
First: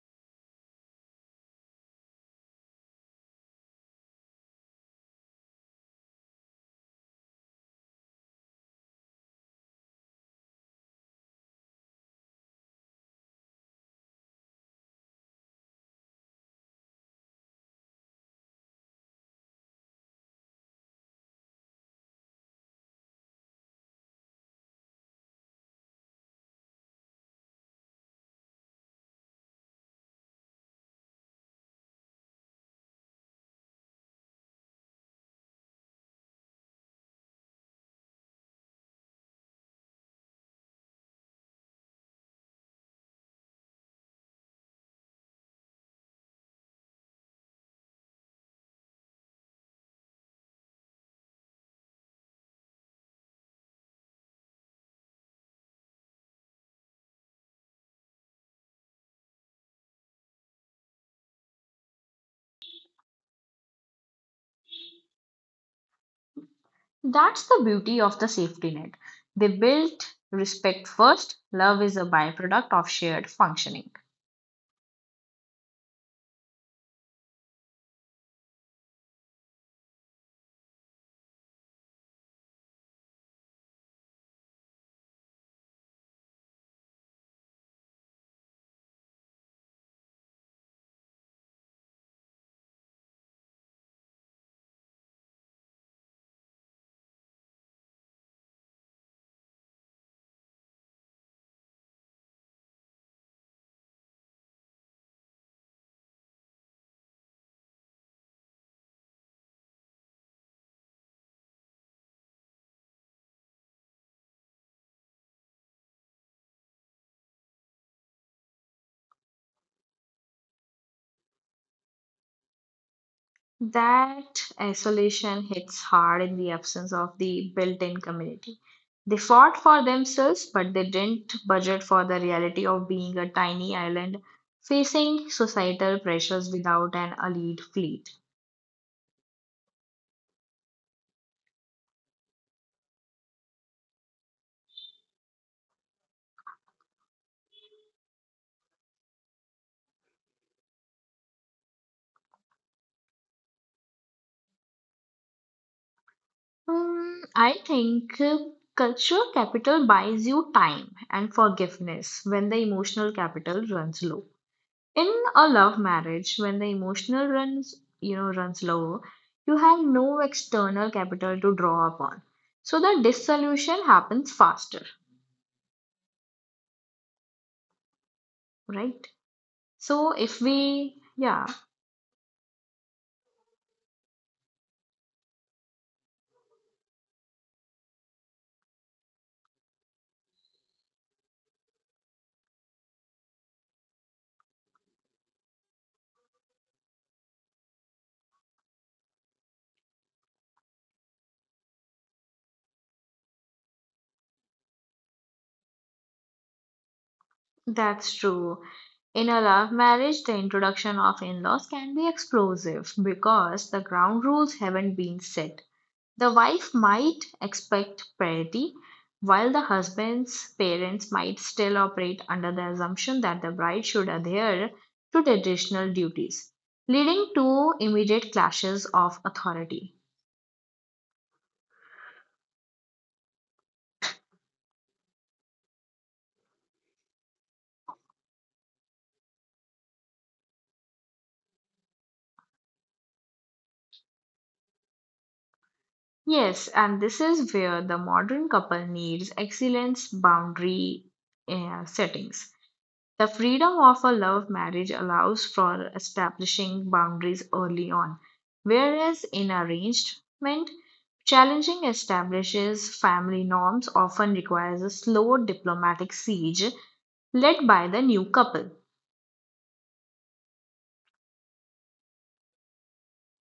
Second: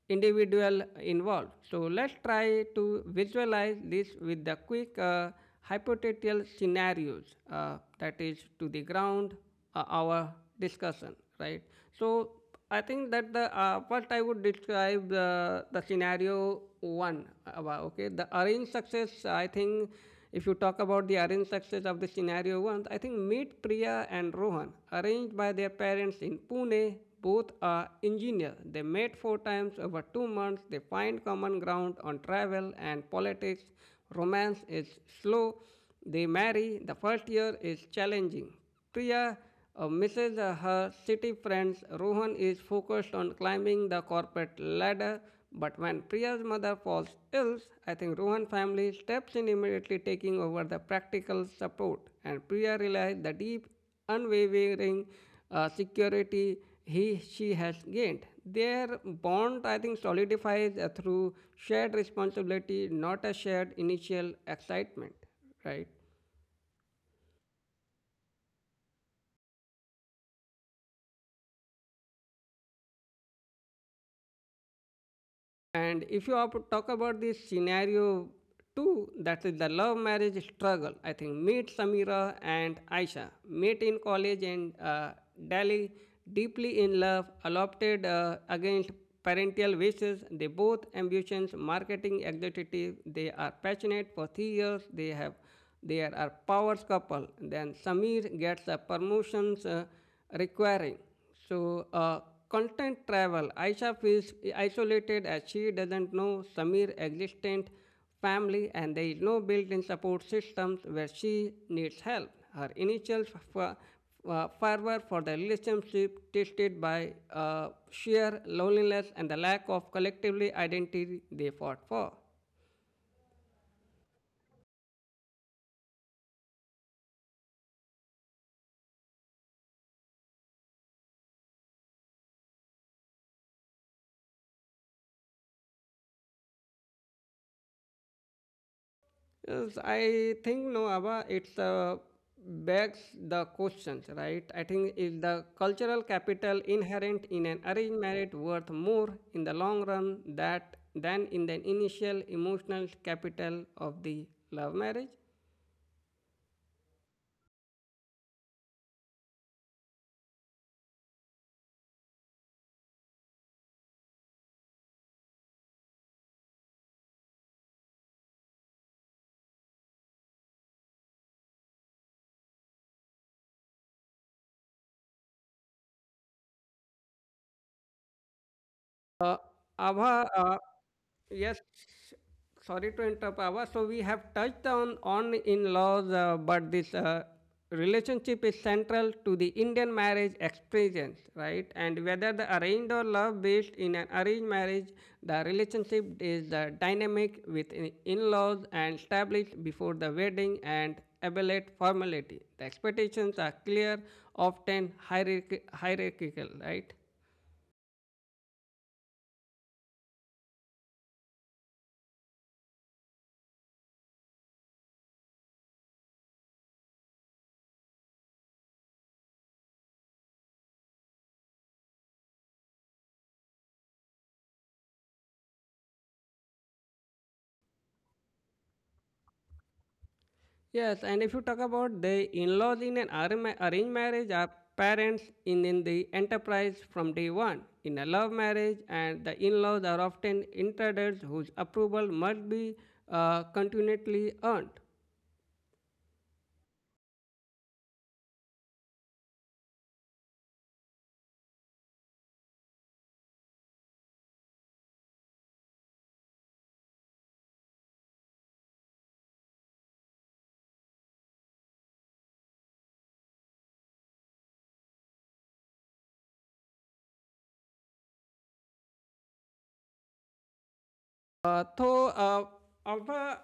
A: Individual involved. So let's try to visualize this with the quick hypothetical scenarios that is to the ground our discussion, right? So I think that the first I would describe the scenario one. Okay, the arranged success, I think if you talk about the arranged success of the scenario once, I think meet Priya and Rohan, arranged by their parents in Pune. Both are engineers. They met four times over 2 months. They find common ground on travel and politics. Romance is slow. They marry. The first year is challenging. Priya misses her city friends. Rohan is focused on climbing the corporate ladder. But when Priya's mother falls ill, I think Rohan family steps in immediately, taking over the practical support. And Priya realizes the deep, unwavering security he she has gained. Their bond, I think, solidifies through shared responsibility, not a shared initial excitement, right?
B: That's the beauty of the safety net. They built respect first. Love is a byproduct of shared functioning.
A: And if you are talk about this scenario two, that is the love marriage struggle, I think meet Samira and Aisha, met in college and Delhi, deeply in love, adopted against parental wishes. They both ambitions, marketing executive. They are passionate for 3 years. They are a powers couple. Then Samir gets a promotions requiring. So, content travel. Aisha feels isolated as she doesn't know Samir existent family and there is no built-in support systems where she needs help. Her initial f- fervor for the relationship tested by sheer loneliness and the lack of collectively identity they fought for.
B: That isolation hits hard in the absence of the built in community. They fought for themselves, but they didn't budget for the reality of being a tiny island facing societal pressures without an elite fleet.
A: Yes, I think no, Abba, it's begs the questions, right? I think is the cultural capital inherent in an arranged marriage worth more in the long run that than in the initial emotional capital of the love marriage?
B: Hmm, I think cultural capital buys you time and forgiveness when the emotional capital runs low. In a love marriage, when the emotional runs, you know, runs low, you have no external capital to draw upon, so the dissolution happens faster, right?
A: Uh,
B: So
A: Ava,
B: if
A: uh,
B: we, yeah,
A: yes, sorry to interrupt, Ava. So we have touched on in-laws, but this relationship is central to the Indian marriage experience, right? And whether the arranged or love-based, in an arranged marriage, the relationship is dynamic with in-laws and established before the wedding and abelate formality. The expectations are clear, often hierarchical, right?
B: that's true. In a love marriage the introduction of in-laws can be explosive because the ground rules haven't been set. The wife might expect parity, while the husband's parents might still operate under the assumption that the bride should adhere to traditional duties, leading to immediate clashes of authority.
A: Yes, and if you talk about the in-laws in an arranged marriage are parents in the enterprise from day one. In a love marriage, and the in-laws are often intruders whose approval must be continually earned.
B: Yes, and this is where the modern couple needs excellence boundary settings. The freedom of a love marriage allows for establishing boundaries early on, whereas in arrangement, challenging establishes family norms often requires a slow diplomatic siege led by the new couple.
A: Uh, so, uh, Alpha,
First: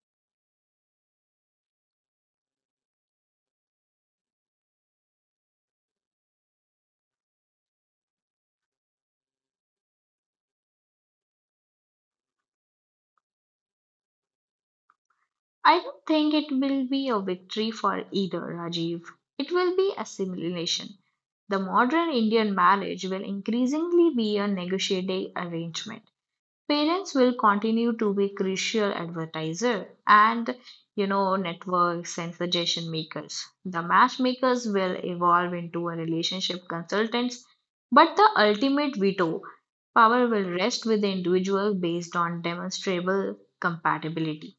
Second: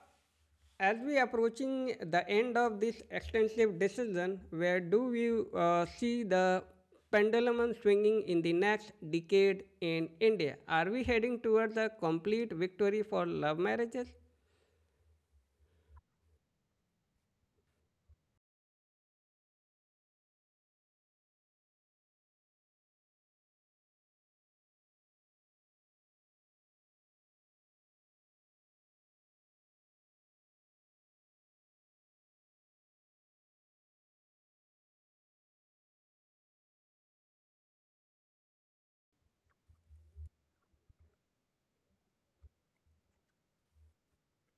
A: as we approaching the end of this extensive decision, where do we see the pendulum swinging in the next decade in India? Are we heading towards a complete victory for love marriages?
B: I don't think it will be a victory for either, Rajiv. It will be assimilation. The modern Indian marriage will increasingly be a negotiated arrangement. Parents will continue to be crucial advertiser and you know networks and suggestion makers. The matchmakers will evolve into a relationship consultants, but the ultimate veto power will rest with the individual based on demonstrable compatibility.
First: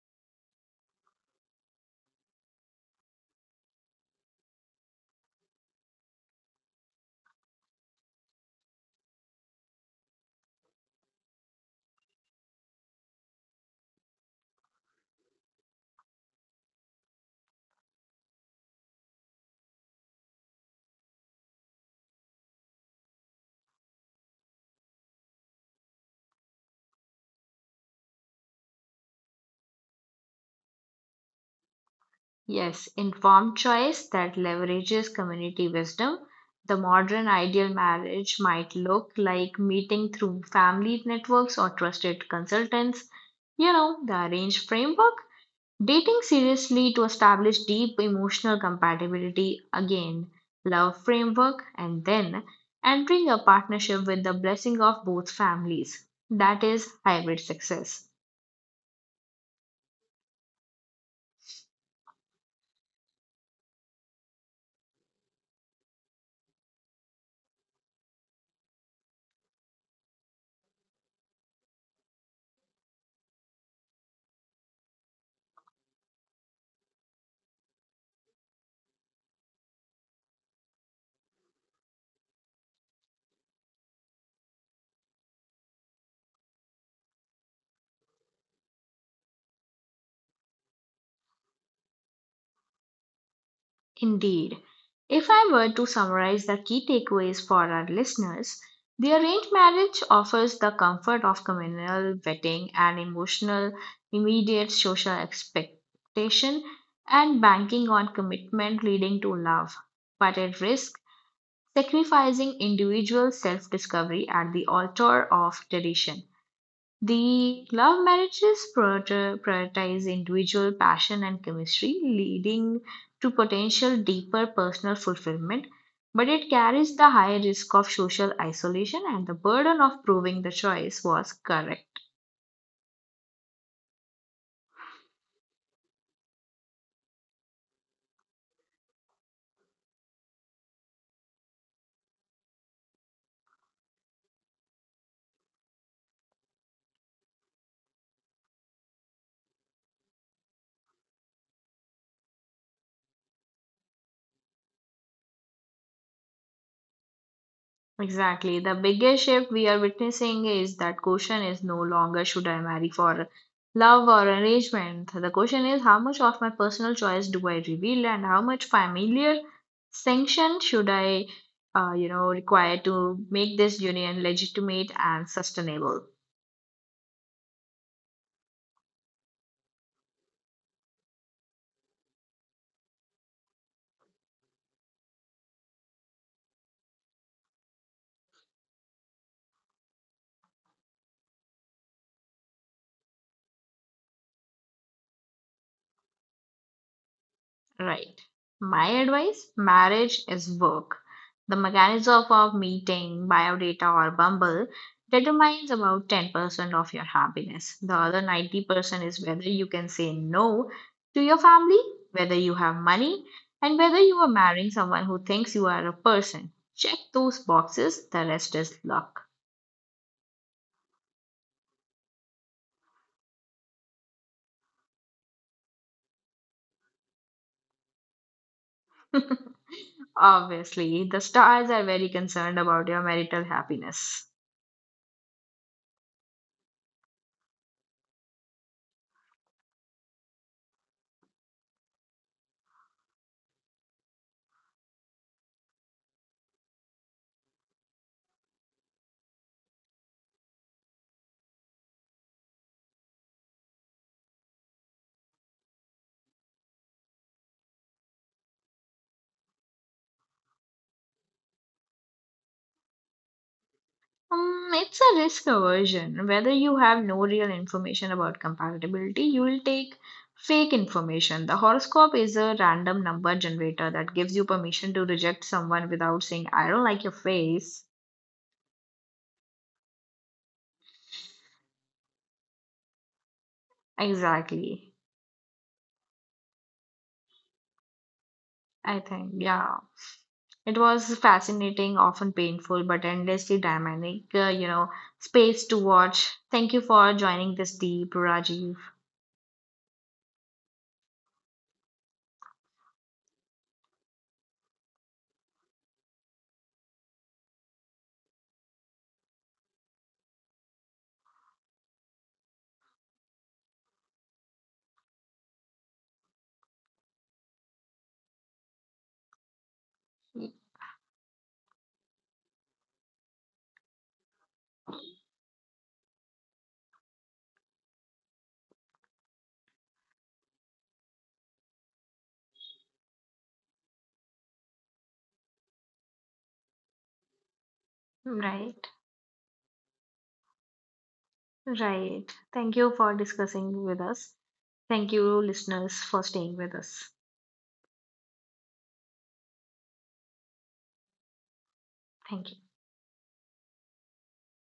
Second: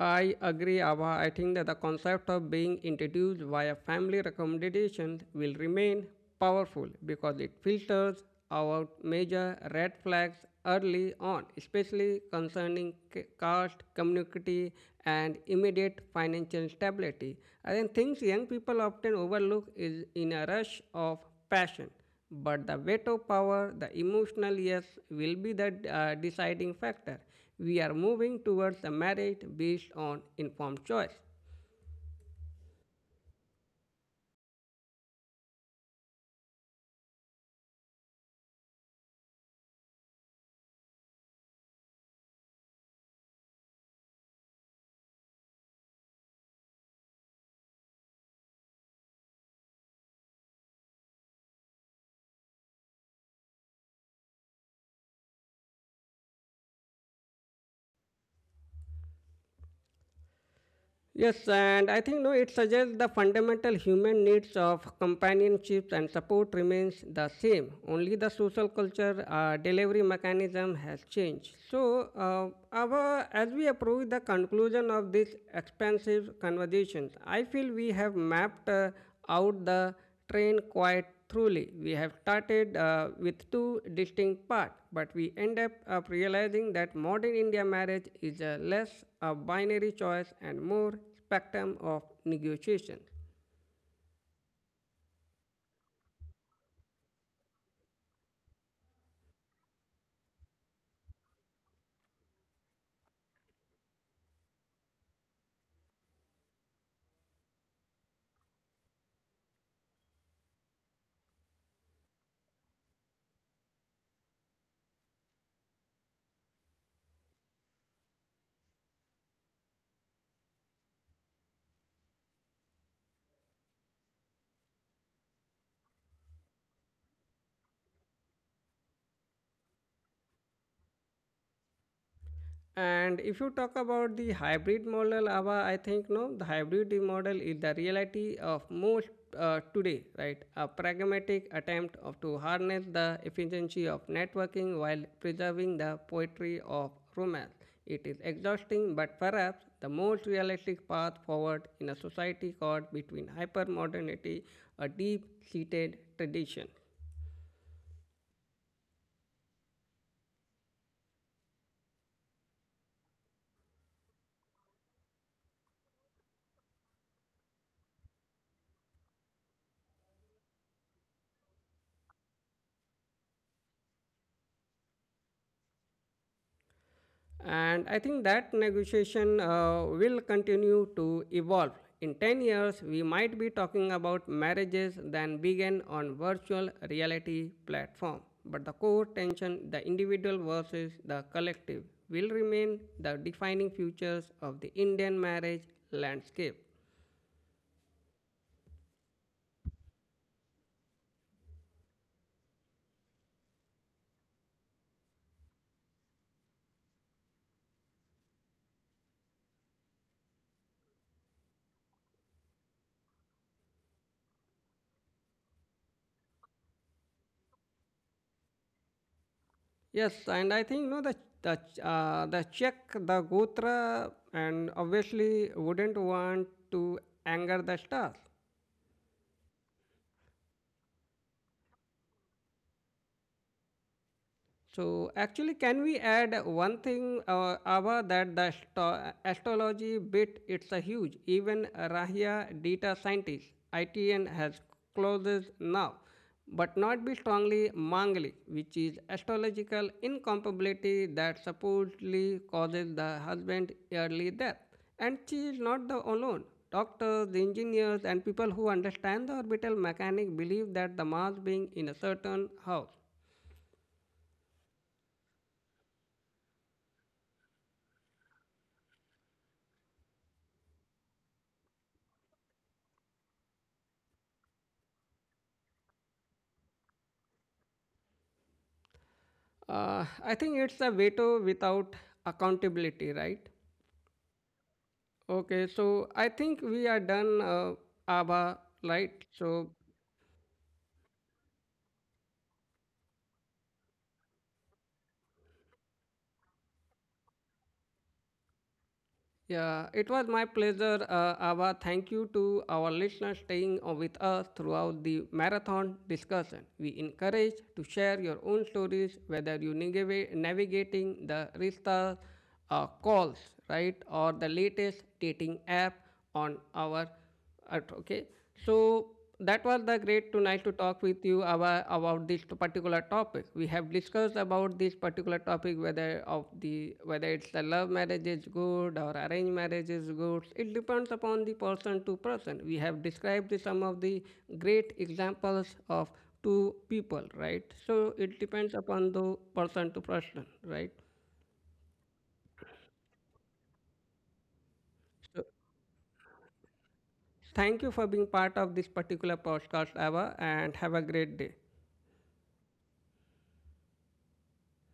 A: I agree, Ava. I think that the concept of being introduced via family recommendations will remain powerful because it filters out major red flags early on, especially concerning caste, community, and immediate financial stability. I think things young people often overlook is in a rush of passion, but the veto power, the emotional yes, will be the deciding factor. We are moving towards a marriage based on informed choice.
B: Yes, informed choice that leverages community wisdom. The modern ideal marriage might look like meeting through family networks or trusted consultants. You know, the arranged framework. Dating seriously to establish deep emotional compatibility again, love framework, and then entering a partnership with the blessing of both families. That is hybrid success.
A: Yes, and I think no, it suggests the fundamental human needs of companionship and support remains the same. Only the social culture delivery mechanism has changed. So, as we approach the conclusion of this expansive conversation, I feel we have mapped out the train quite truly. We have started with two distinct parts, but we end up realizing that modern India marriage is a less a binary choice and more spectrum of negotiation.
B: Indeed, if I were to summarize the key takeaways for our listeners, the arranged marriage offers the comfort of communal vetting and emotional, immediate social expectation and banking on commitment leading to love, but at risk sacrificing individual self discovery at the altar of tradition. The prioritize individual passion and chemistry, leading to potential deeper personal fulfillment, but it carries the high risk of social isolation and the burden of proving the choice was correct.
A: And if you talk about the hybrid model, Ava, I think no, the hybrid model is the reality of most today, right? A pragmatic attempt of to harness the efficiency of networking while preserving the poetry of romance. It is exhausting, but perhaps the most realistic path forward in a society caught between hypermodernity, a deep-seated tradition.
B: Exactly. The biggest shift we are witnessing is that question is no longer should I marry for love or arrangement. The question is how much of my personal choice do I reveal and how much familiar sanction should I, you know, require to make this union legitimate and sustainable.
A: And I think that negotiation will continue to evolve. In 10 years, we might be talking about marriages that began on virtual reality platform. But the core tension, the individual versus the collective, will remain the defining features of the Indian marriage landscape.
B: Right. My advice marriage is work. The mechanism of meeting, biodata, or Bumble determines about 10% of your happiness. The other 90% is whether you can say no to your family, whether you have money, and whether you are marrying someone who thinks you are a person. Check those boxes, the rest is luck.
A: Yes, and I think no, the the Czech, the Gotra, and obviously wouldn't want to anger the stars.
B: *laughs* Obviously, the stars are very concerned about your marital happiness.
A: So actually, can we add one thing, Ava, that the astrology bit, it's a huge. Even Rahya data scientist ITN has closes now, but not be strongly mangli, which is astrological incompatibility that supposedly causes the husband early death. And she is not the alone. Doctors, engineers, and people who understand the orbital mechanic believe that the Mars being in a certain house.
B: It's a risk aversion. Whether you have no real information about compatibility, you will take fake information. The horoscope is a random number generator that gives you permission to reject someone without saying, I don't like your face.
A: I think it's a veto without accountability, right?
B: Exactly.
A: Okay, so I think we are done, Abba,
B: I
A: right?
B: think,
A: So,
B: yeah. It was fascinating, often painful, but endlessly dynamic, you know, space to watch. Thank you for joining this deep, Rajiv.
A: yeah, it was my pleasure, Abba. Thank you to our listeners staying with us throughout the marathon discussion. We encourage to share your own stories, whether you navigate navigating the Rista calls, right, or the latest dating app on our Okay, so that was the great tonight to talk with you about this particular topic. We have discussed about this particular topic whether of the whether it's the love marriage is good or arranged marriage is good. It depends upon the person to person. We have described some of the great examples of two people, right? So it depends
B: Right.
A: upon the person to person, right?
B: Right. Thank you for discussing with us. Thank you,
A: So
B: listeners, for staying with us.
A: thank you for being part of this particular podcast, Ava, and have a great day.
B: Thank you.